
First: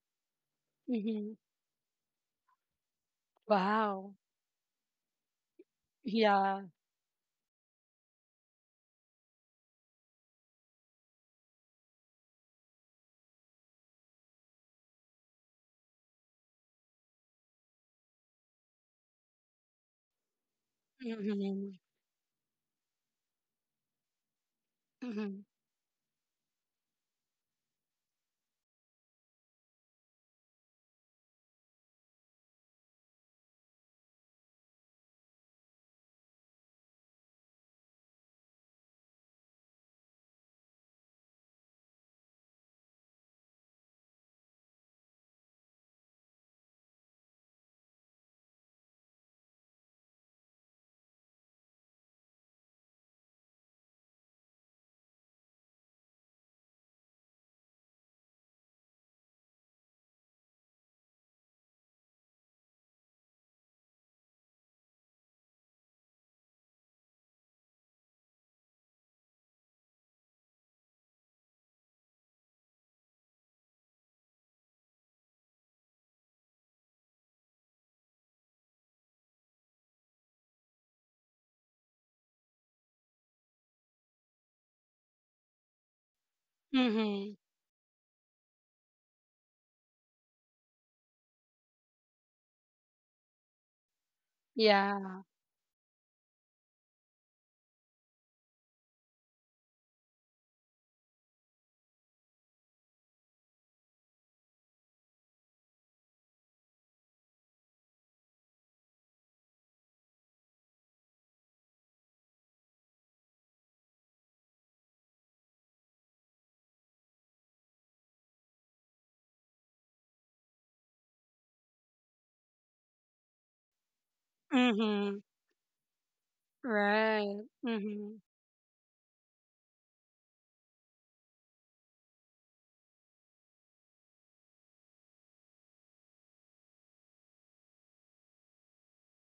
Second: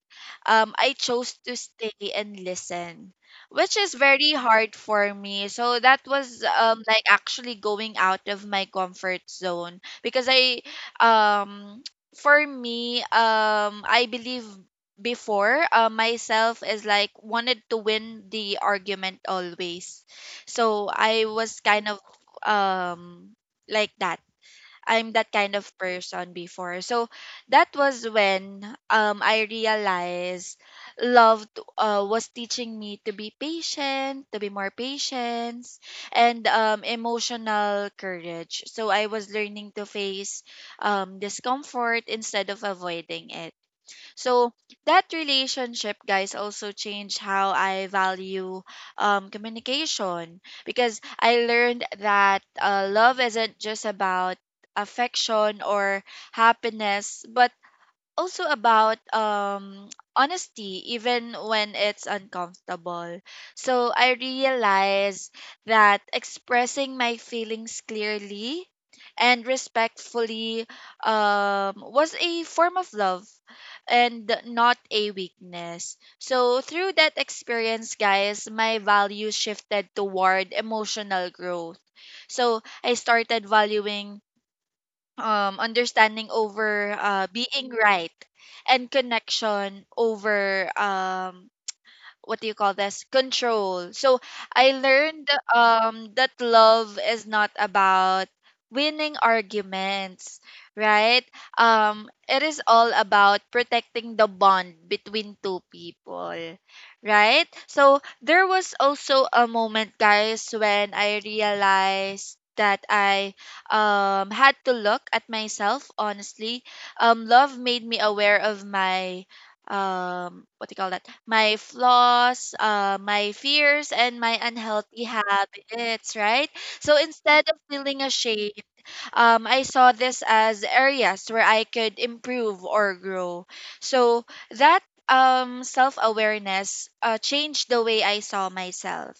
I chose
Mhm.
to stay and listen, which is
Wow.
very hard for me. So that was
Yeah.
like actually going out of my comfort zone because I, um, for me, I believe before myself is like wanted to win the argument always. So I was
Mhm.
kind of um like that. I'm that
Mhm.
kind of person before. So that was when I realized love was teaching me to be patient, to be more patient, and emotional courage. So I was learning to face discomfort instead of avoiding it. So that relationship, guys, also changed how I value communication, because I learned that love isn't just about affection or happiness, but also about honesty even when it's uncomfortable. So I realize that expressing my feelings clearly and respectfully was a form of love and not a weakness. So through that experience, guys, my values shifted toward emotional growth. So I started valuing understanding over
Mhm.
being right, and connection over what do you call this, control. So I
Yeah.
learned that love is not about winning arguments, right? It is all about protecting the bond between two people, right? So there was also a moment, guys, when I realized that I had to look at myself honestly. Love made me aware of my what do you call that, my flaws, my fears, and my unhealthy
Mhm.
habits, right? So
Right.
instead of feeling
Mhm.
ashamed, I saw this as areas where I could improve or grow. So that self-awareness changed the way I saw myself.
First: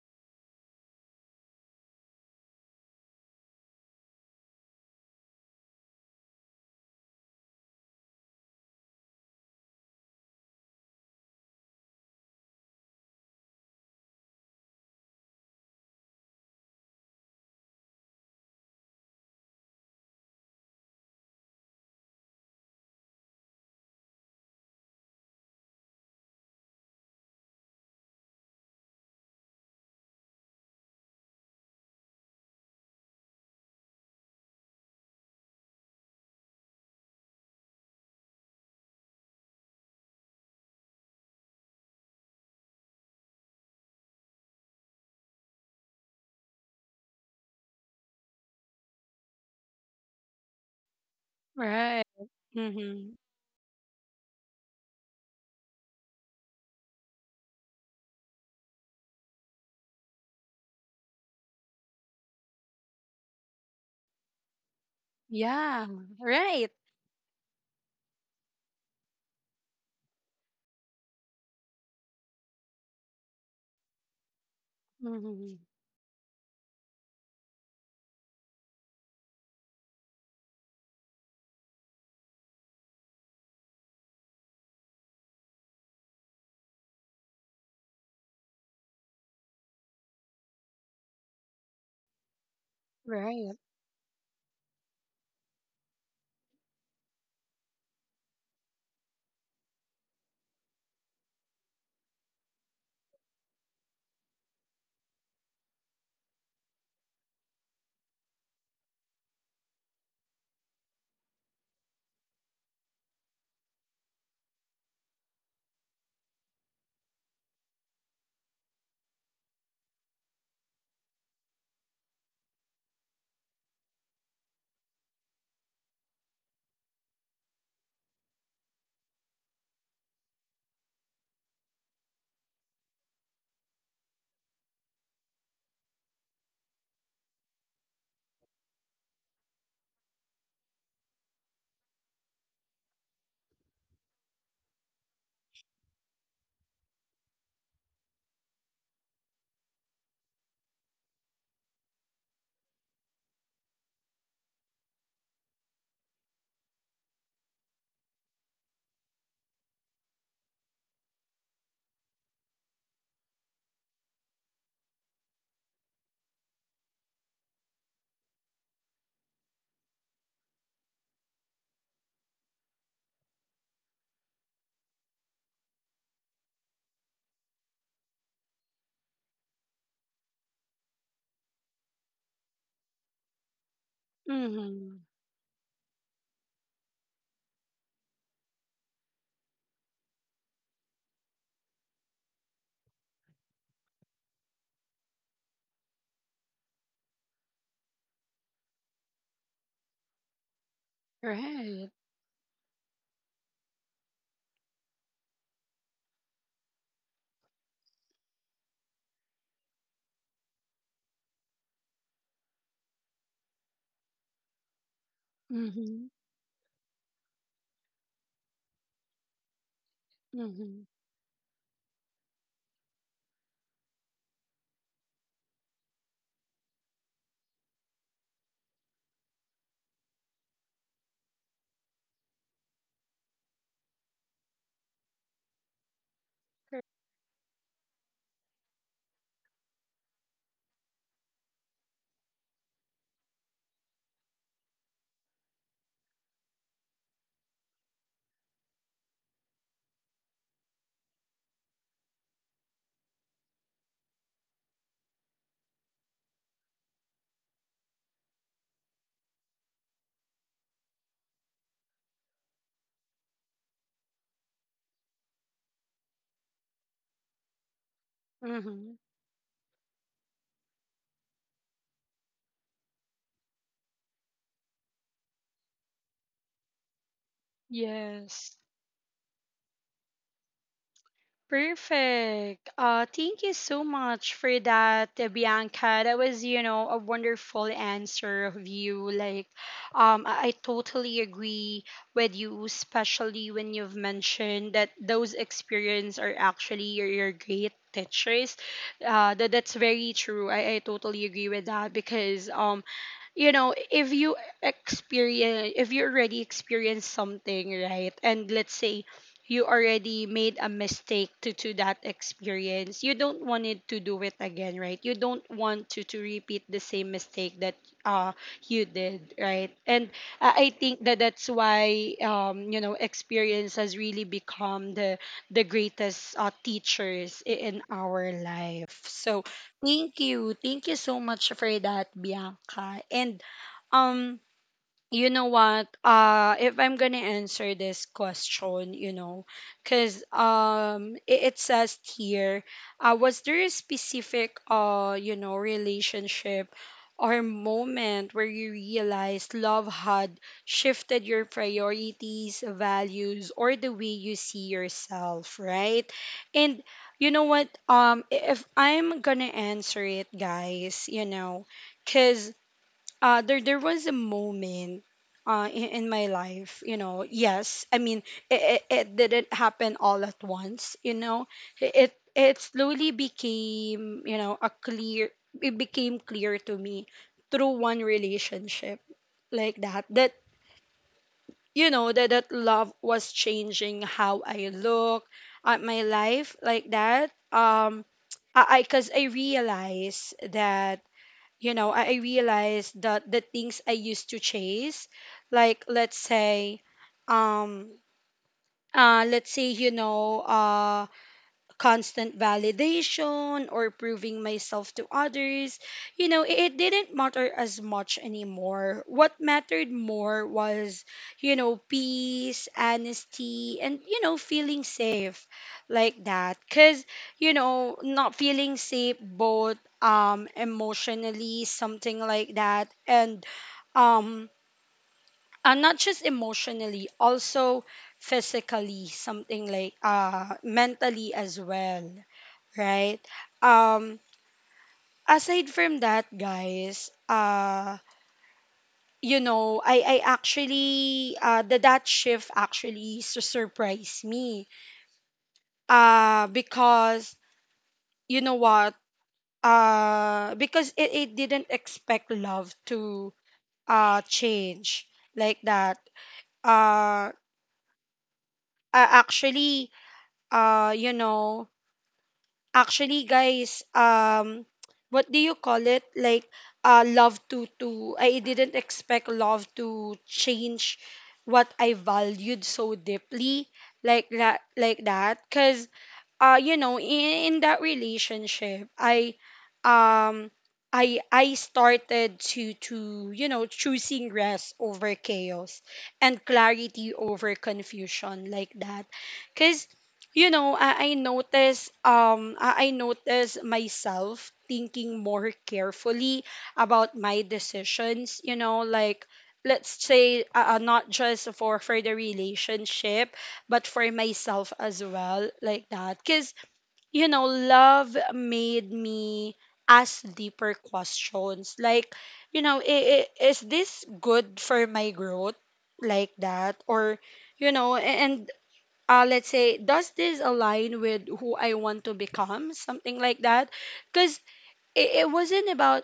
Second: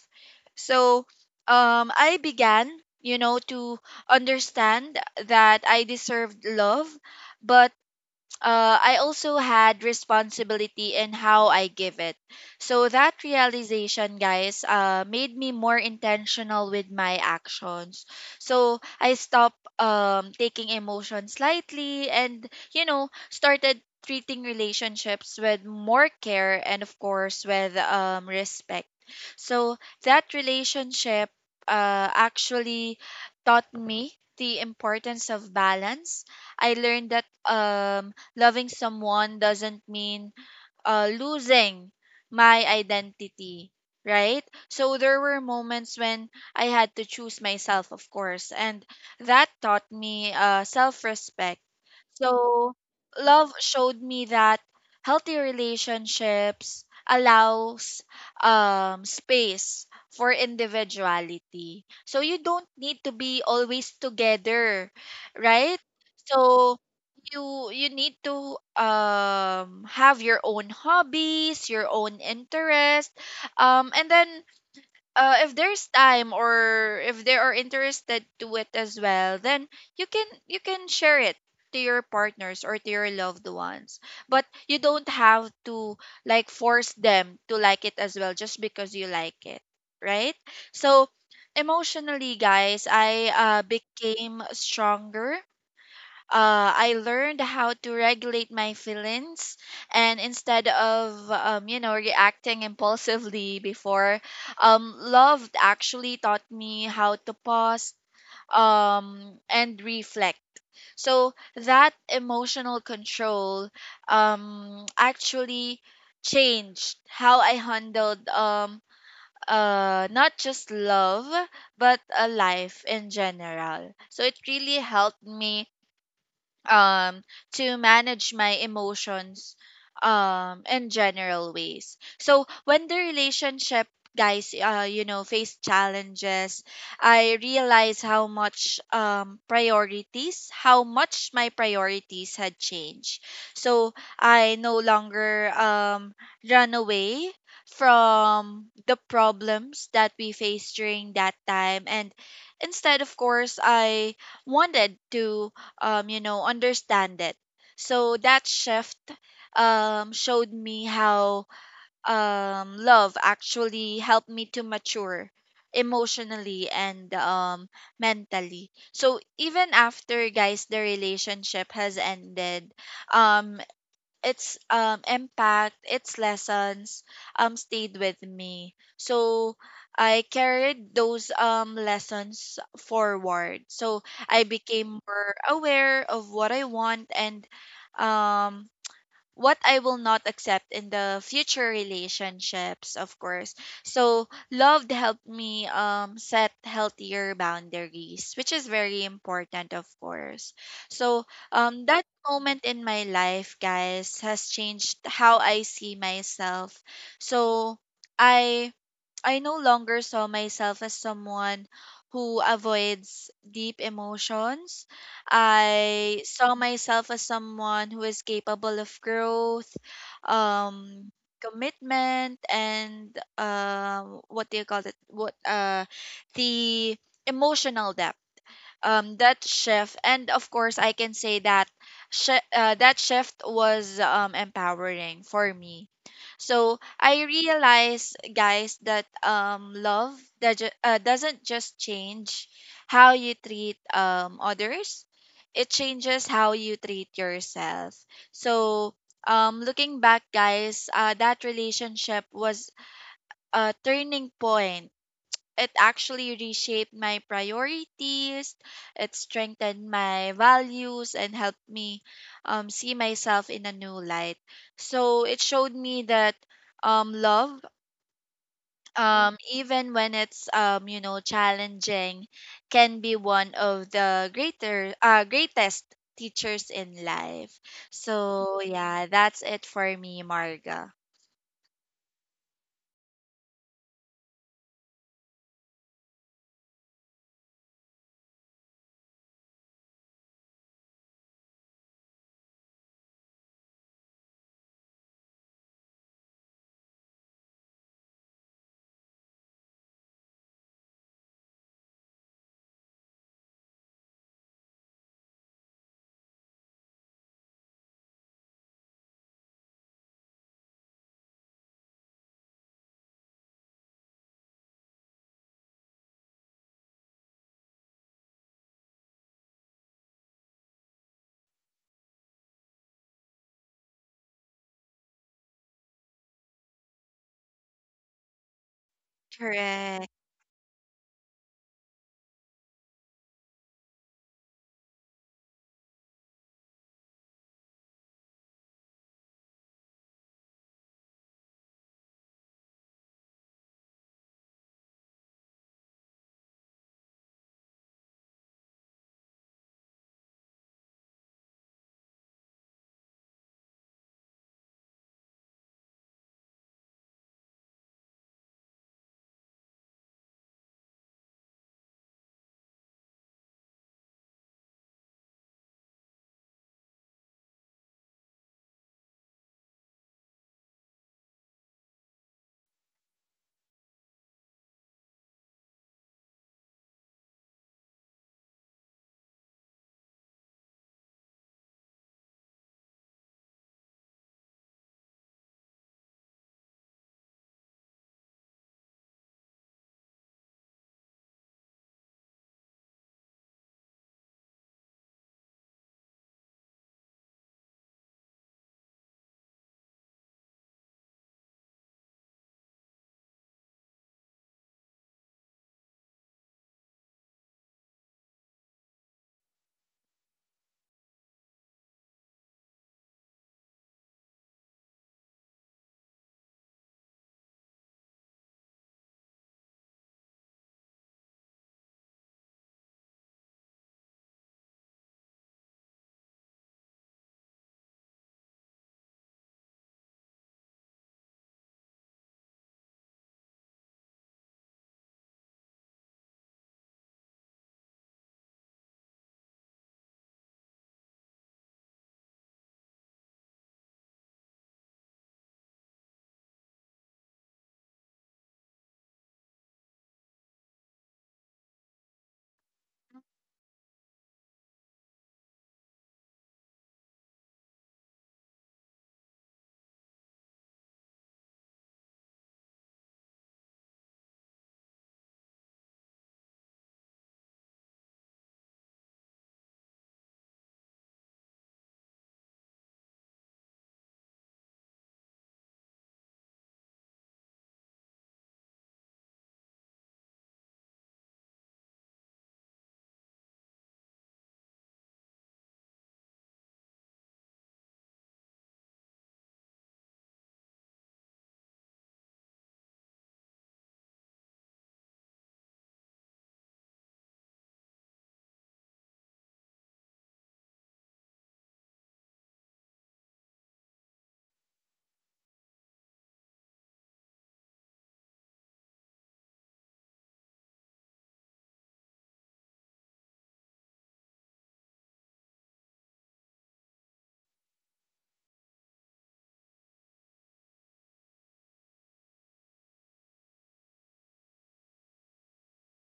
So I began, you know, to understand that I deserved love, but I also had responsibility in how I give it. So that realization, guys, made me more intentional with my actions. So I stopped taking emotions lightly and, you know, started treating relationships with more care and, of course, with respect. So that relationship actually taught me the importance of balance. I learned that loving someone doesn't mean losing my identity, right? So there were moments when I had to choose myself, of course, and that taught me self respect.
Right.
So
Mhm.
love showed me that healthy relationships allows space for individuality. So you don't need to be always together, right?
Yeah. Right.
So you need to have your own hobbies, your own interest, and then if
Mhm.
there's time or if they are interested to it as well, then you can share it to your partners or to your loved ones, but you don't have to like force them to like it as well just because you like it, right? So emotionally, guys, I
Right.
became stronger. I learned how to regulate my feelings, and instead of you know, reacting impulsively before, love actually taught me how to pause and reflect. So that emotional control actually changed how I handled not just love but a life in general. So it really helped me um to manage my emotions in general ways. So when the relationship, guys, you know, face challenges, I realize how much my priorities had changed. So I no longer run away from the problems that we faced during that time, and instead, of course, I wanted to you know, understand it. So that shift showed me how love actually helped me to mature emotionally and mentally. So even after, guys, the relationship has ended, um its impact, its lessons stayed with me. So I carried those lessons forward. So I
Mhm.
became more aware of what I want and um what I will not accept in the future relationships, of course. So, love helped me set healthier boundaries, which is very important, of course. So,
Right.
that moment in my life, guys, has changed how I see myself. So, I I no longer saw myself as someone who avoids deep emotions.
Mhm.
I saw myself as someone who is capable of growth,
Mhm.
um, commitment, and what do you call it? What the emotional depth. That shift, and of course I can say that that shift was empowering for me. So
Cor-
I realized, guys, that love doesn't just change how you treat others, it changes how you treat yourself. So looking back, guys, that relationship was a turning point. It actually reshaped my priorities, it strengthened my values, and helped me see myself in a new light. So it showed me that love,
Mhm.
even when it's you know, challenging, can be one of the greater greatest teachers in life.
Yes.
So yeah, that's it for me, Marga.
Perfect. Thank you so much for that, Bianca. That was, you know, a wonderful answer of you. Like, um, I totally agree with you, especially when you've mentioned that those experience are actually your great teachers. That's very true. I totally agree with that because you know, if you experience, if you already experience something, right, and let's say you already made a mistake to that experience you don't want it to do it again, right? You don't want to repeat the same mistake that uh you did, right? And I think that that's why you know experience has really become the greatest teachers in our life. So
Correct.
thank you, thank you so much for that, Bianca. And um you know what, if I'm gonna answer this question, you know, because it, it says here, was there a specific you know relationship or moment where you realized love had shifted your priorities, values, or the way you see yourself, right? And you know what, if I'm gonna answer it, guys, you know, because there was a moment in my life, you know. Yes, I mean it didn't happen all at once, you know. It slowly became, you know, a clear. It became clear to me through one relationship like that that you know that that love was changing how I look at my life like that. I because I realized that you know, I realized that the things I used to chase, like um, let's say, you know, constant validation or proving myself to others, you know, it didn't matter as much anymore. What mattered more was, you know, peace, honesty, and, you know, feeling safe like that. Because, you know, not feeling safe both emotionally, something like that, and um not just emotionally, also physically, something like mentally as well, right? Um, Aside from that, guys, you know, I actually, the that shift actually surprised me. Because, you know what? Because it didn't expect love to, change like that. Uh, I actually, you know, actually guys what do you call it, like love to I didn't expect love to change what I valued so deeply like that, like that, cause you know in that relationship um I started to you know choosing rest over chaos and clarity over confusion like that because you know I notice I notice myself thinking more carefully about my decisions you know like let's say not just for the relationship but for myself as well, like that. Because, you know, love made me ask deeper questions. Like, you know, is this good for my growth? Like that? Or, you know, and let's say, does this align with who I want to become? Something like that. Because it wasn't about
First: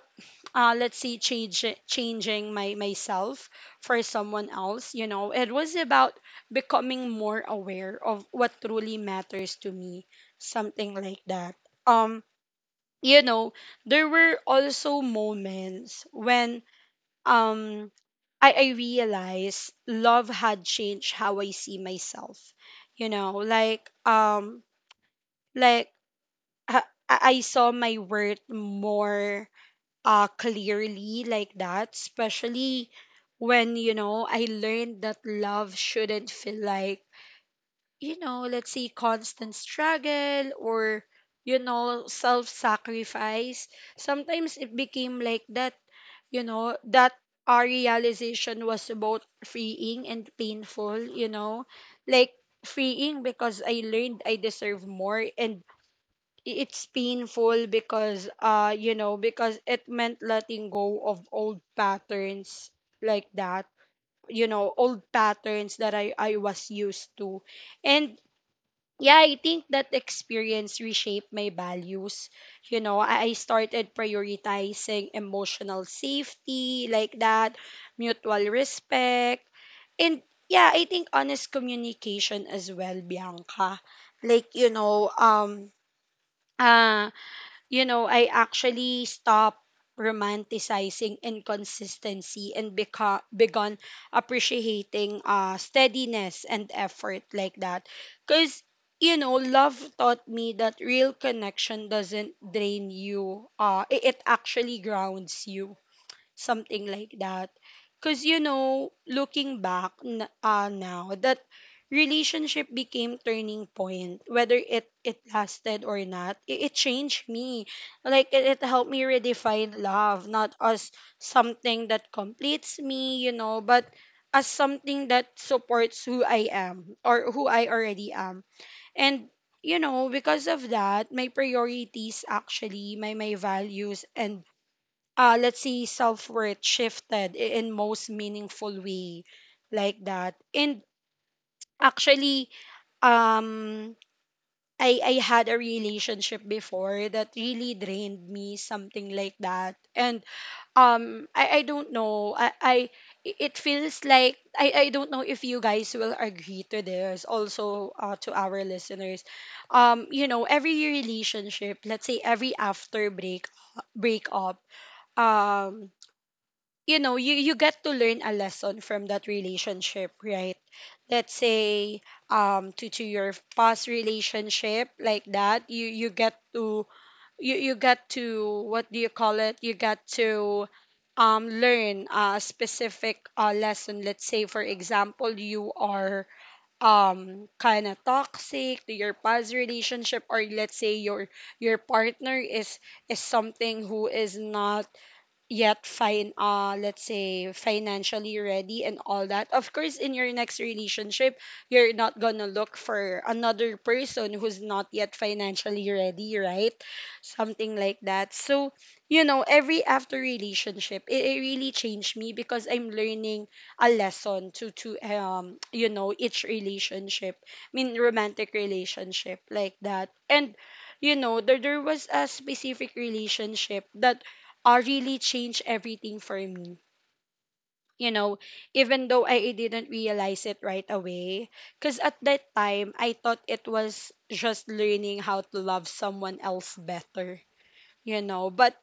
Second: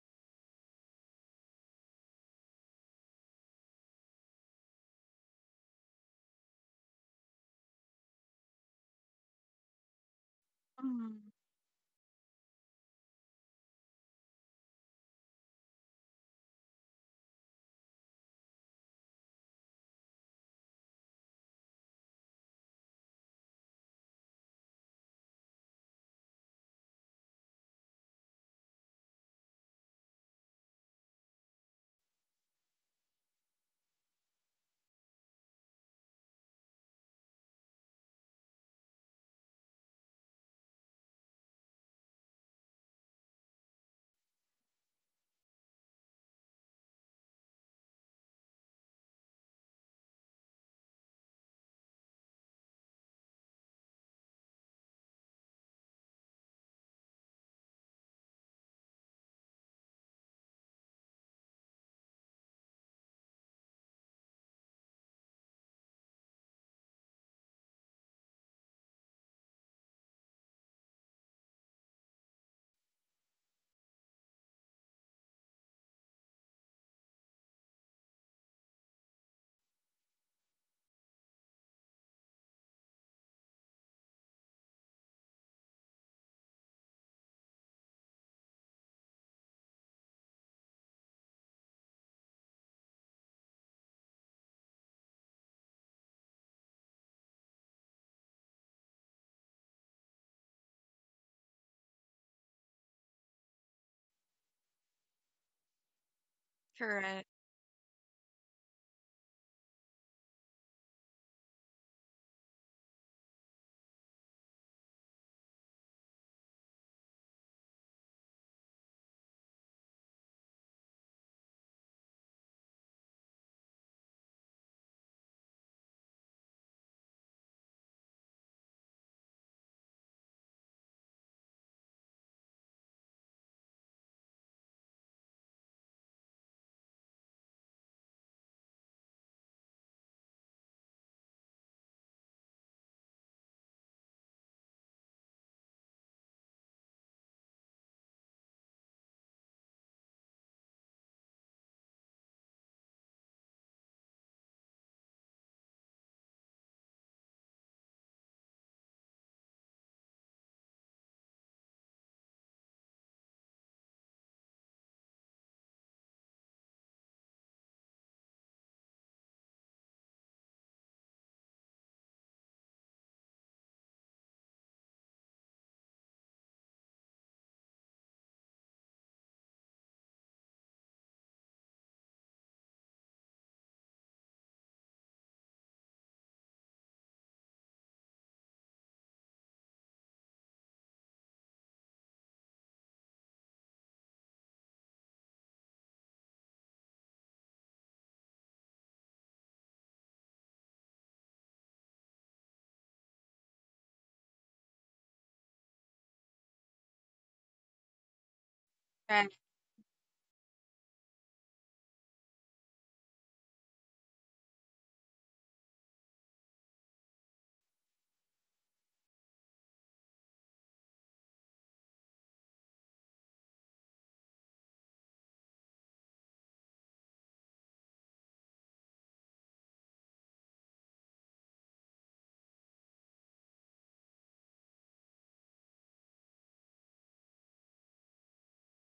let's see change changing my myself for someone else, you know, it was about becoming more aware of what truly matters to me, something like
Mm,
that. um you know, there were also moments when um I realized love had changed how I see myself. You know, like I, I saw my worth more clearly like that, especially when you know I learned that love shouldn't feel like you know let's say constant struggle or you know self sacrifice. Sometimes it became like that, you know, that our realization was both freeing and painful, you know, like freeing because I learned I deserve more and it's painful because you know because it meant letting go of old patterns like that, you know, old patterns that I was used to. And yeah, I think that experience reshaped my values, you know, I started prioritizing emotional safety like that, mutual respect, and yeah I think honest communication as well, Bianca, like uh you know, I actually stopped romanticizing inconsistency and begun appreciating steadiness and effort like that. Because, you know, love taught me that real connection doesn't drain you, it actually grounds you, something like
correct.
that, because you know looking back now that relationship became turning point, whether it lasted or not, it changed me, like it helped me redefine love not as something that completes me you know but as something that supports who I am or who I already am. And you know because of that my priorities, actually my values, and let's see, self worth shifted in most meaningful way like that. And actually, um, I had a relationship before that really drained me, something like that. And I don't know. It feels like I don't know if you guys will agree to this. Also, to our listeners, you know, every relationship, let's say every after break up, um you know you get to learn a lesson from that relationship, right? Let's say to your past relationship like that, you get to you get to what do you call it, you get to learn a specific lesson. Let's say for example you are kind of toxic to your past relationship, or let's say your partner is something who is not yet fine, let's say financially ready and all that, of course in your next relationship you're not gonna look for another person who's not yet financially ready, right? Something like that. So you
Right.
know every after relationship, it really changed me because I'm learning a lesson to you know each relationship, I mean romantic relationship like that. And you know there was a specific relationship that really changed everything for me. You know, even though I didn't realize it right away, because at that time I thought it was just learning how to love someone else better. You know, but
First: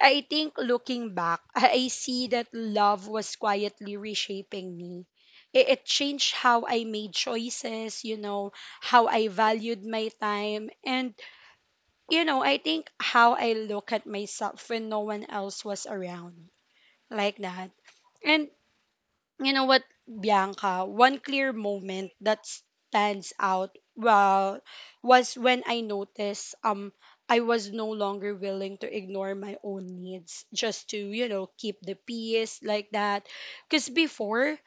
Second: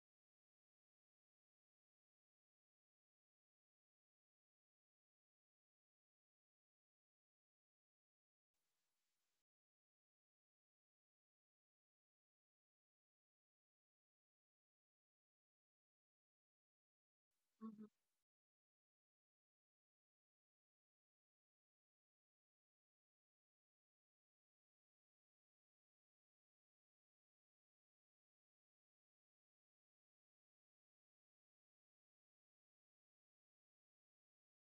I think looking back, I see that love was quietly reshaping me. It changed how I made choices, you know, how I valued my time, and, you know, I think how I look at myself when no one else was around like that. And you know what, Bianca, one clear moment that stands out well was when I noticed I was no longer willing to ignore my own needs just to, you know, keep the peace like that. Cause before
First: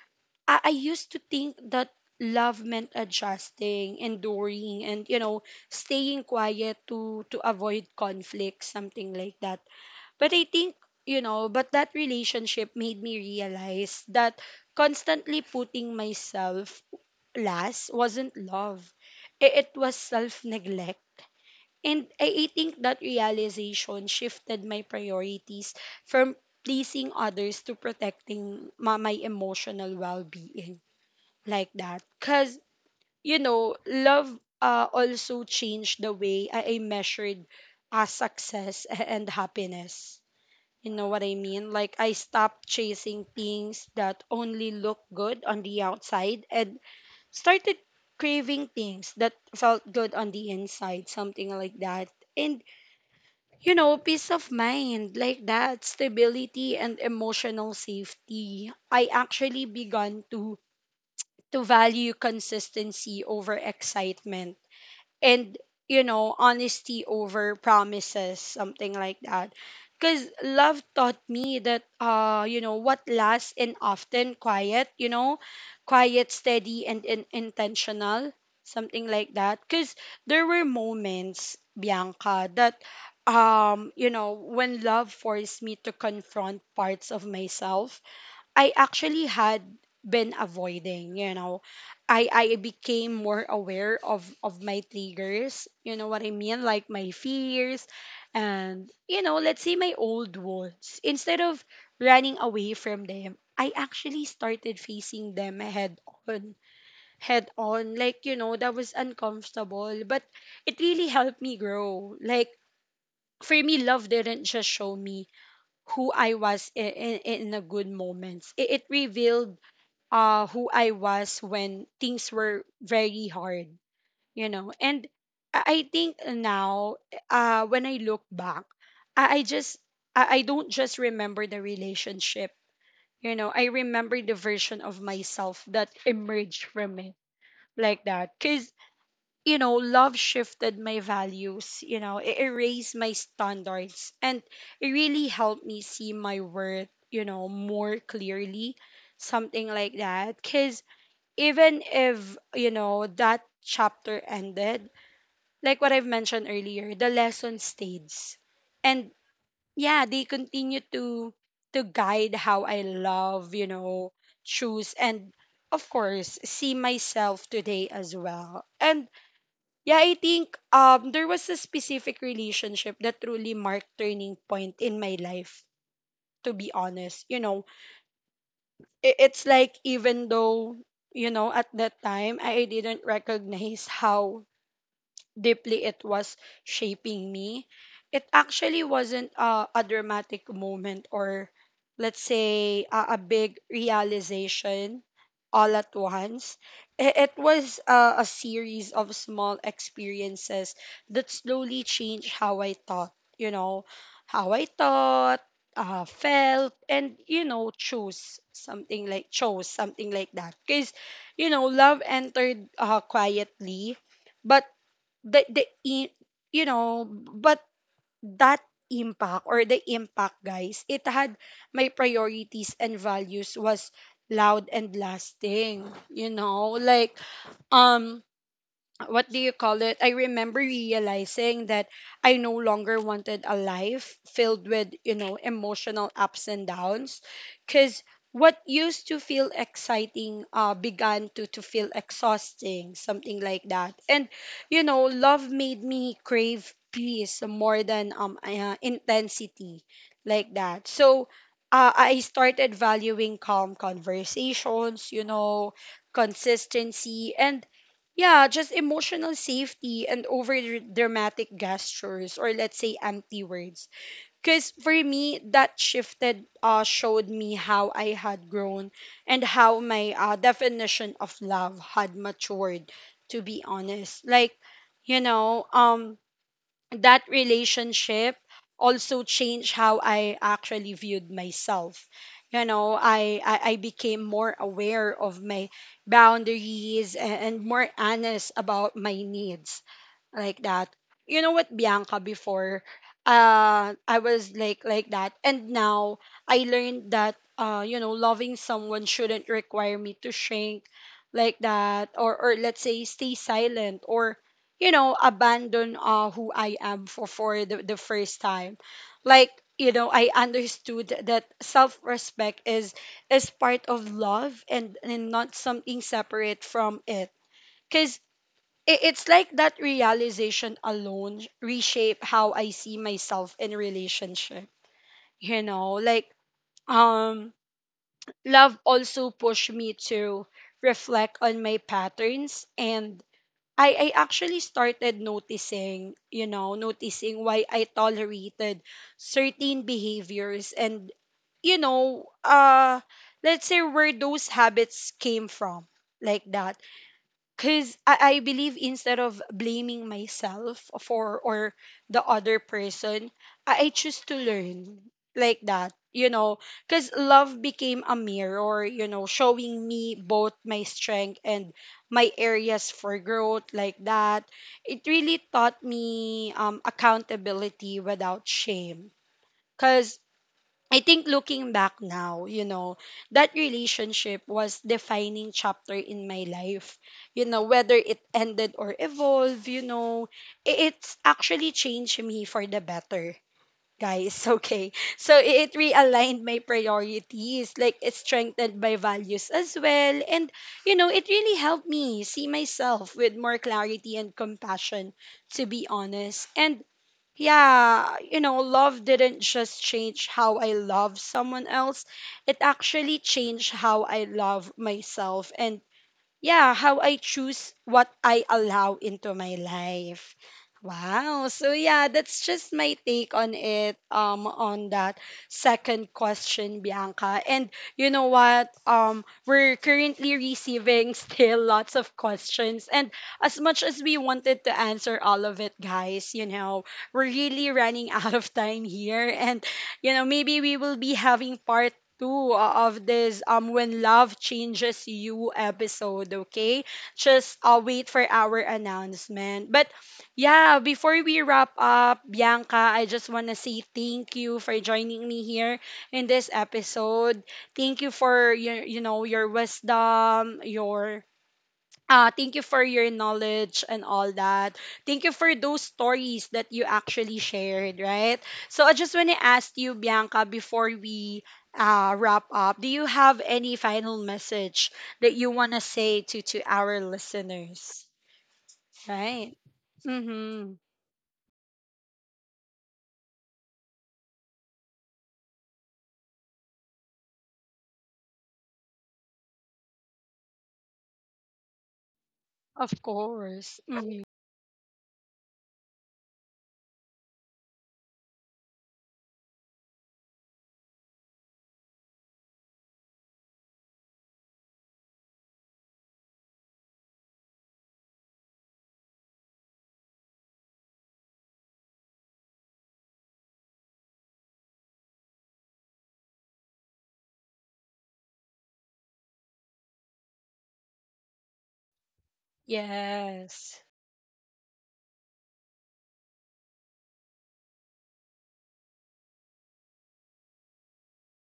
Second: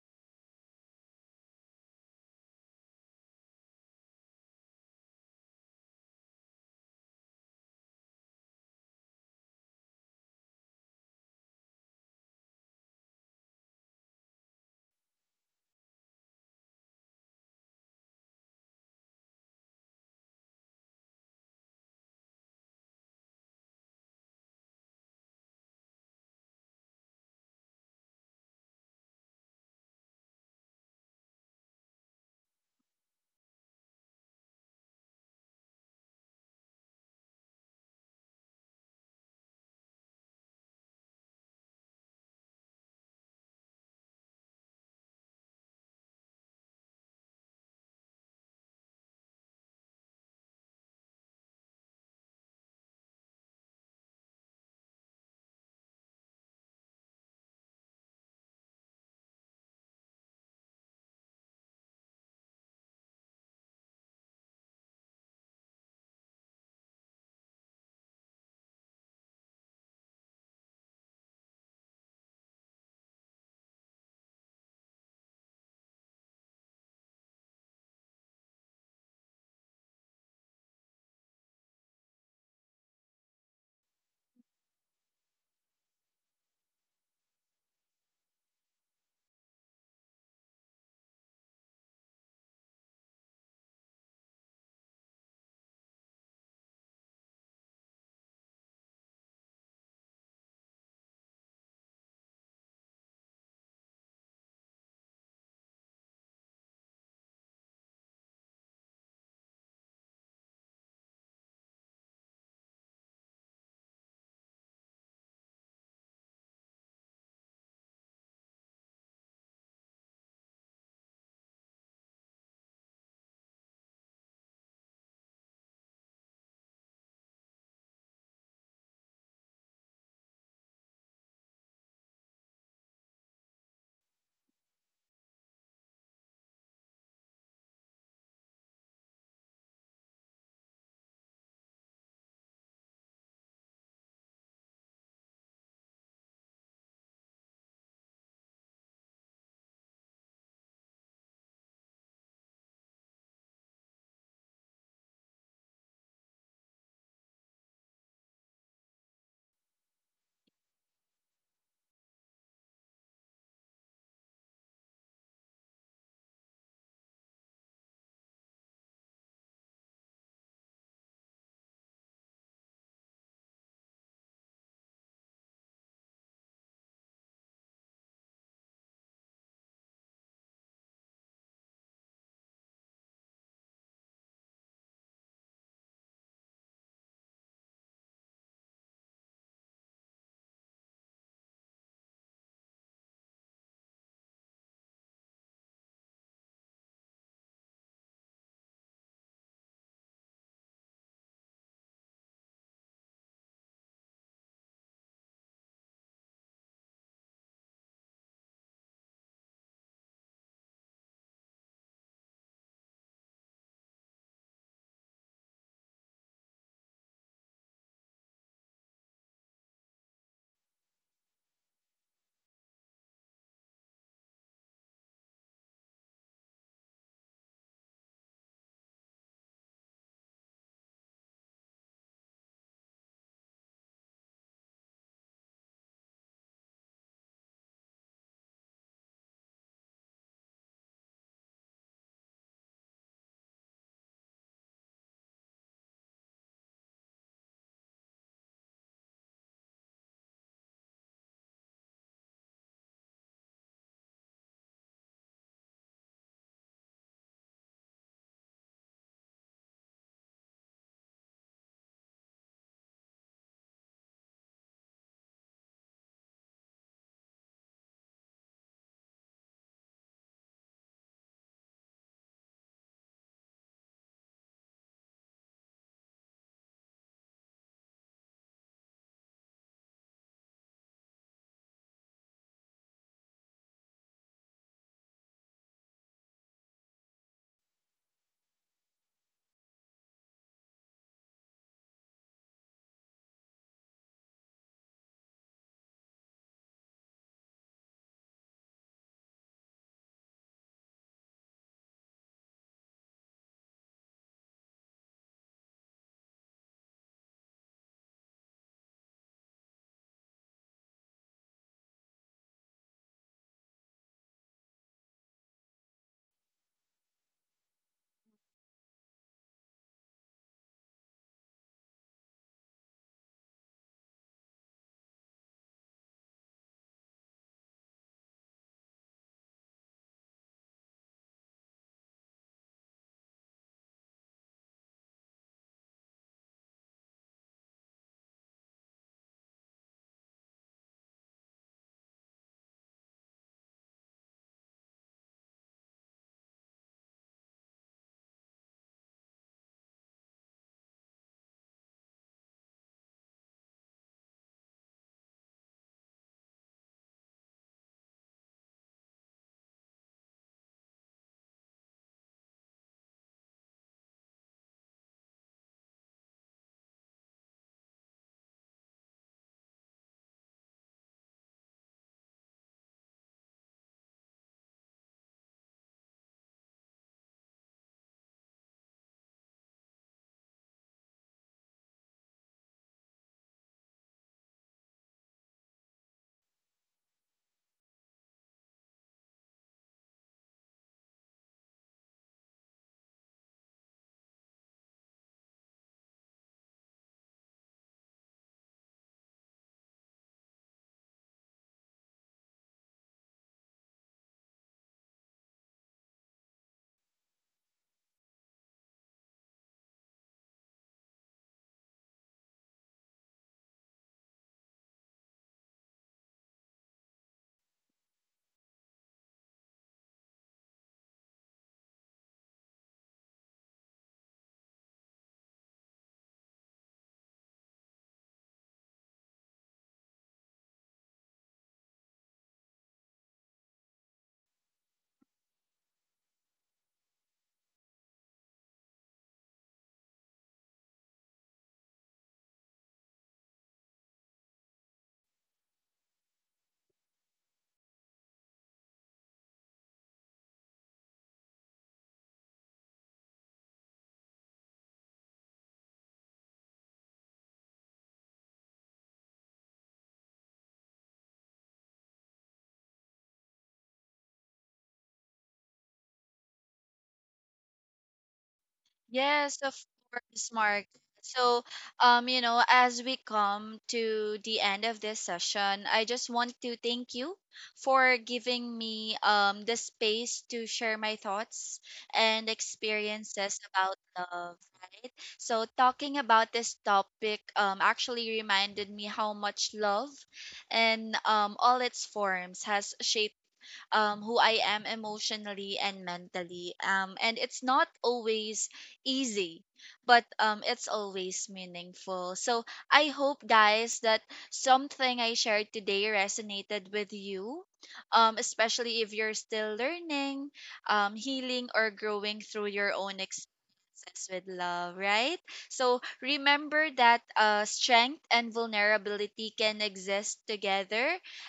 I used to think that love meant adjusting, enduring, and you know, staying quiet to avoid conflict, something like that. But I think, you know, but that relationship made me realize that constantly putting myself last wasn't love. It was self neglect. And I think that realization shifted my priorities from pleasing others to protecting my emotional well being like that. Because, you know, love also changed the way I measured success and happiness, you know what I mean? Like I stopped chasing things that only look good on the outside and started craving things that felt good on the inside, something like that. And you know, peace of mind like that, stability and emotional safety. I actually began to value consistency over excitement and you know honesty over promises, something like that, because love taught me that you know what lasts and often quiet, you know, quiet, steady, and, in intentional, something like that, because there were moments, Bianca, that you know when love forced me to confront parts of myself I actually had been avoiding, you know. I became more aware of my triggers, you know what I mean, like my fears and you know, let's say my old wounds. Instead of running away from them, I actually started facing them head on, head on. Like, you know, that was uncomfortable, but it really helped me grow. Like for me, love didn't just show me who I was in the good moments. It revealed who I was when things were very hard, you know. And I think now, when I look back, I, I just I don't just remember the relationship, you know. I remember the version of myself that emerged from it, like that, because you know, love shifted my values, you know, it erased my standards, and it really helped me see my worth, you know, more clearly, something like that, because even if you know that chapter ended like what I've mentioned earlier, the lesson stays. And yeah, they continue to guide how I love, you know, choose, and of course see myself today as well. And yeah, I think there was a specific relationship that truly marked turning point in my life, to be honest, you know. It's like even though you know at that time I didn't recognize how deeply it was shaping me, it actually wasn't a dramatic moment or, let's say, a big realization all at once. It was a series of small experiences that slowly changed how I thought, you know, how I thought, felt, and, you know, chose something like that. Because, you know, love entered quietly, but the I- you know but that impact or the impact, guys, it had my priorities and values was loud and lasting, you know. Like um what do you call it? I remember realizing that I no longer wanted a life filled with, you know, emotional ups and downs. Because what used to feel exciting began to feel exhausting, something like that. And, you know, love made me crave peace more than intensity, like that. So, I started valuing calm conversations, you know, consistency, and yeah, just emotional safety and over dramatic gestures or let's say empty words. Because for me, that shifted showed me how I had grown and how my definition of love had matured, to be honest. Like, you know, that relationship also changed how I actually viewed myself. You know, I became more aware of my boundaries and more honest about my needs like that. You know what, Bianca, before I was like that, and now I learned that you know loving someone shouldn't require me to shrink like that or let's say stay silent or you know abandon who I am for the first time. Like you know I understood that self-respect is part of love, and not something separate from it. Cuz it's like that realization alone reshape how I see myself in relationship. You know, like um love also pushed me to reflect on my patterns, and I actually started noticing, you know, noticing why I tolerated certain behaviors and you know, let's say where those habits came from, like that, because I believe instead of blaming myself for or the other person, I choose to learn, like that, you know, because love became a mirror, you know, showing me both my strength and my areas for growth like that. It really taught me accountability without shame. Because I think looking back now, you know, that relationship was defining chapter in my life. You know, whether it ended or evolved, you know, it's actually changed me for the better, guys. Okay. So it realigned my priorities, like it strengthened my values as well. And, you know, it really helped me see myself with more clarity and compassion, to be honest. And yeah, you know, love didn't just change how I love someone else. It actually changed how I love myself, and yeah, how I choose what I allow into my life. Wow. So yeah, that's just my take on it on that second question, Bianca. And you know what? We're currently receiving still lots of questions, and as much as we wanted to answer all of it, guys, you know, we're really running out of time here. And you know, maybe we will be having part two of this when love changes you episode, okay? Just wait for our announcement. But yeah, before we wrap up, Bianca, I just want to say thank you for joining me here in this episode. Thank you for your, you know, your wisdom, your thank you for your knowledge and all that. Thank you for those stories that you actually shared, right? So I just want to ask you, Bianca, before we wrap up, do you have any final message that you want to say to our listeners, right?
Yes, of course,
Mm-hmm.
Mark. So, you know, as we come to the end of this session, I just want to thank you for giving me the space to share my thoughts and
Of
experiences
course.
about
Mm-hmm.
love, right? So, talking about this topic actually reminded me how much love and all its forms has shaped who I am emotionally and mentally. And it's not always easy, but it's always meaningful. So I hope, guys, that something I shared today resonated with you, especially if you're still learning, healing, or growing through your own
Yes.
success with love, right? So remember that strength and vulnerability can exist together,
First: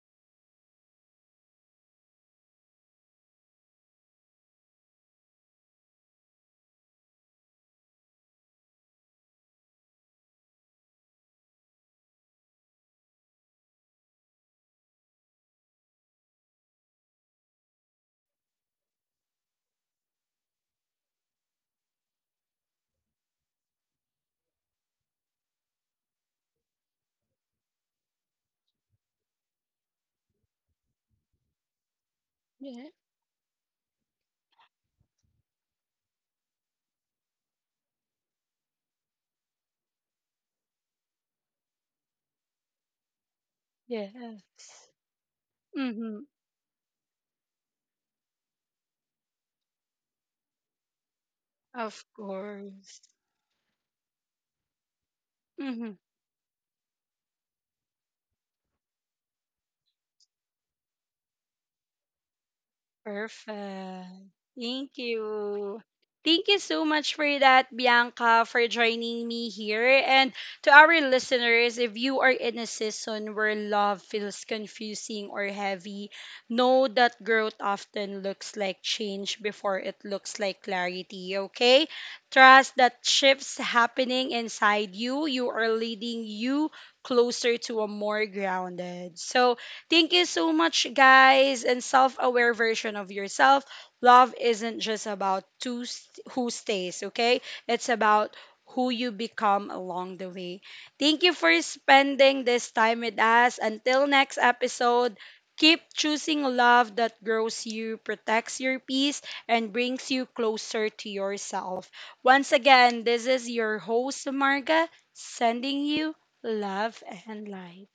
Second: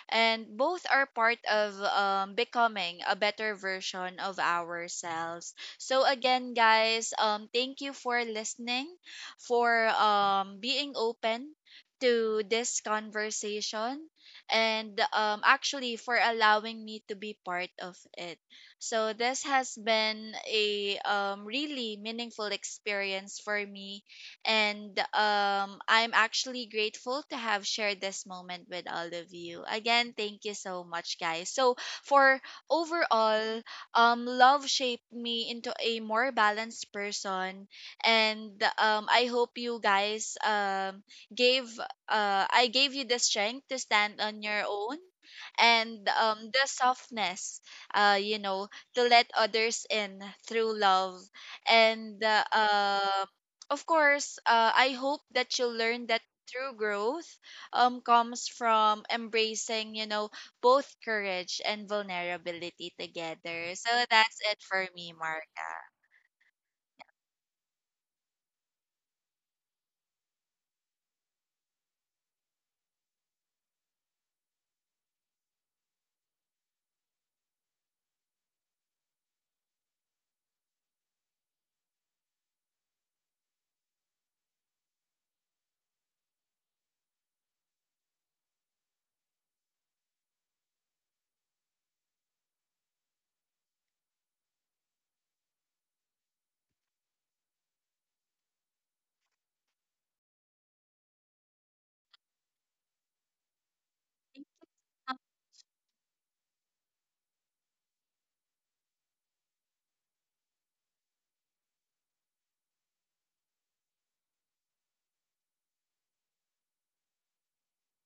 and both are part of becoming a better version of ourselves. So again, guys, thank you for listening, for being open to this conversation, and actually for allowing me to be part of it. So this has been a really meaningful experience for me, and I'm actually grateful to have shared this moment with all of you. Again, thank you so much, guys. So for
Yeah.
overall, love shaped me into a more balanced person, and I hope you guys gave I gave you the strength to stand on your
Yes.
own, and
Mm-hmm.
the softness you know, to let others in through love.
Of
And
course.
of course, I hope that you
Mm-hmm.
learn that true growth comes from embracing, you know, both courage and vulnerability together. So
Perfect.
that's it for
Thank
me, Marga.
you. Thank you so much for that, Bianca, for joining me here. And to our listeners, if you are in a season where love feels confusing or heavy, know that growth often looks like change before it looks like clarity, okay? Trust that shifts happening inside you, you are leading you closer to a more grounded. So, thank you so much, guys. And self aware version of yourself. Love isn't just about to who stays, okay? It's about who you become along the way. Thank you for spending this time with us. Until next episode, keep choosing love that grows you, protects your peace, and brings you closer to yourself. Once again, this is your host, Marga, sending you love and light.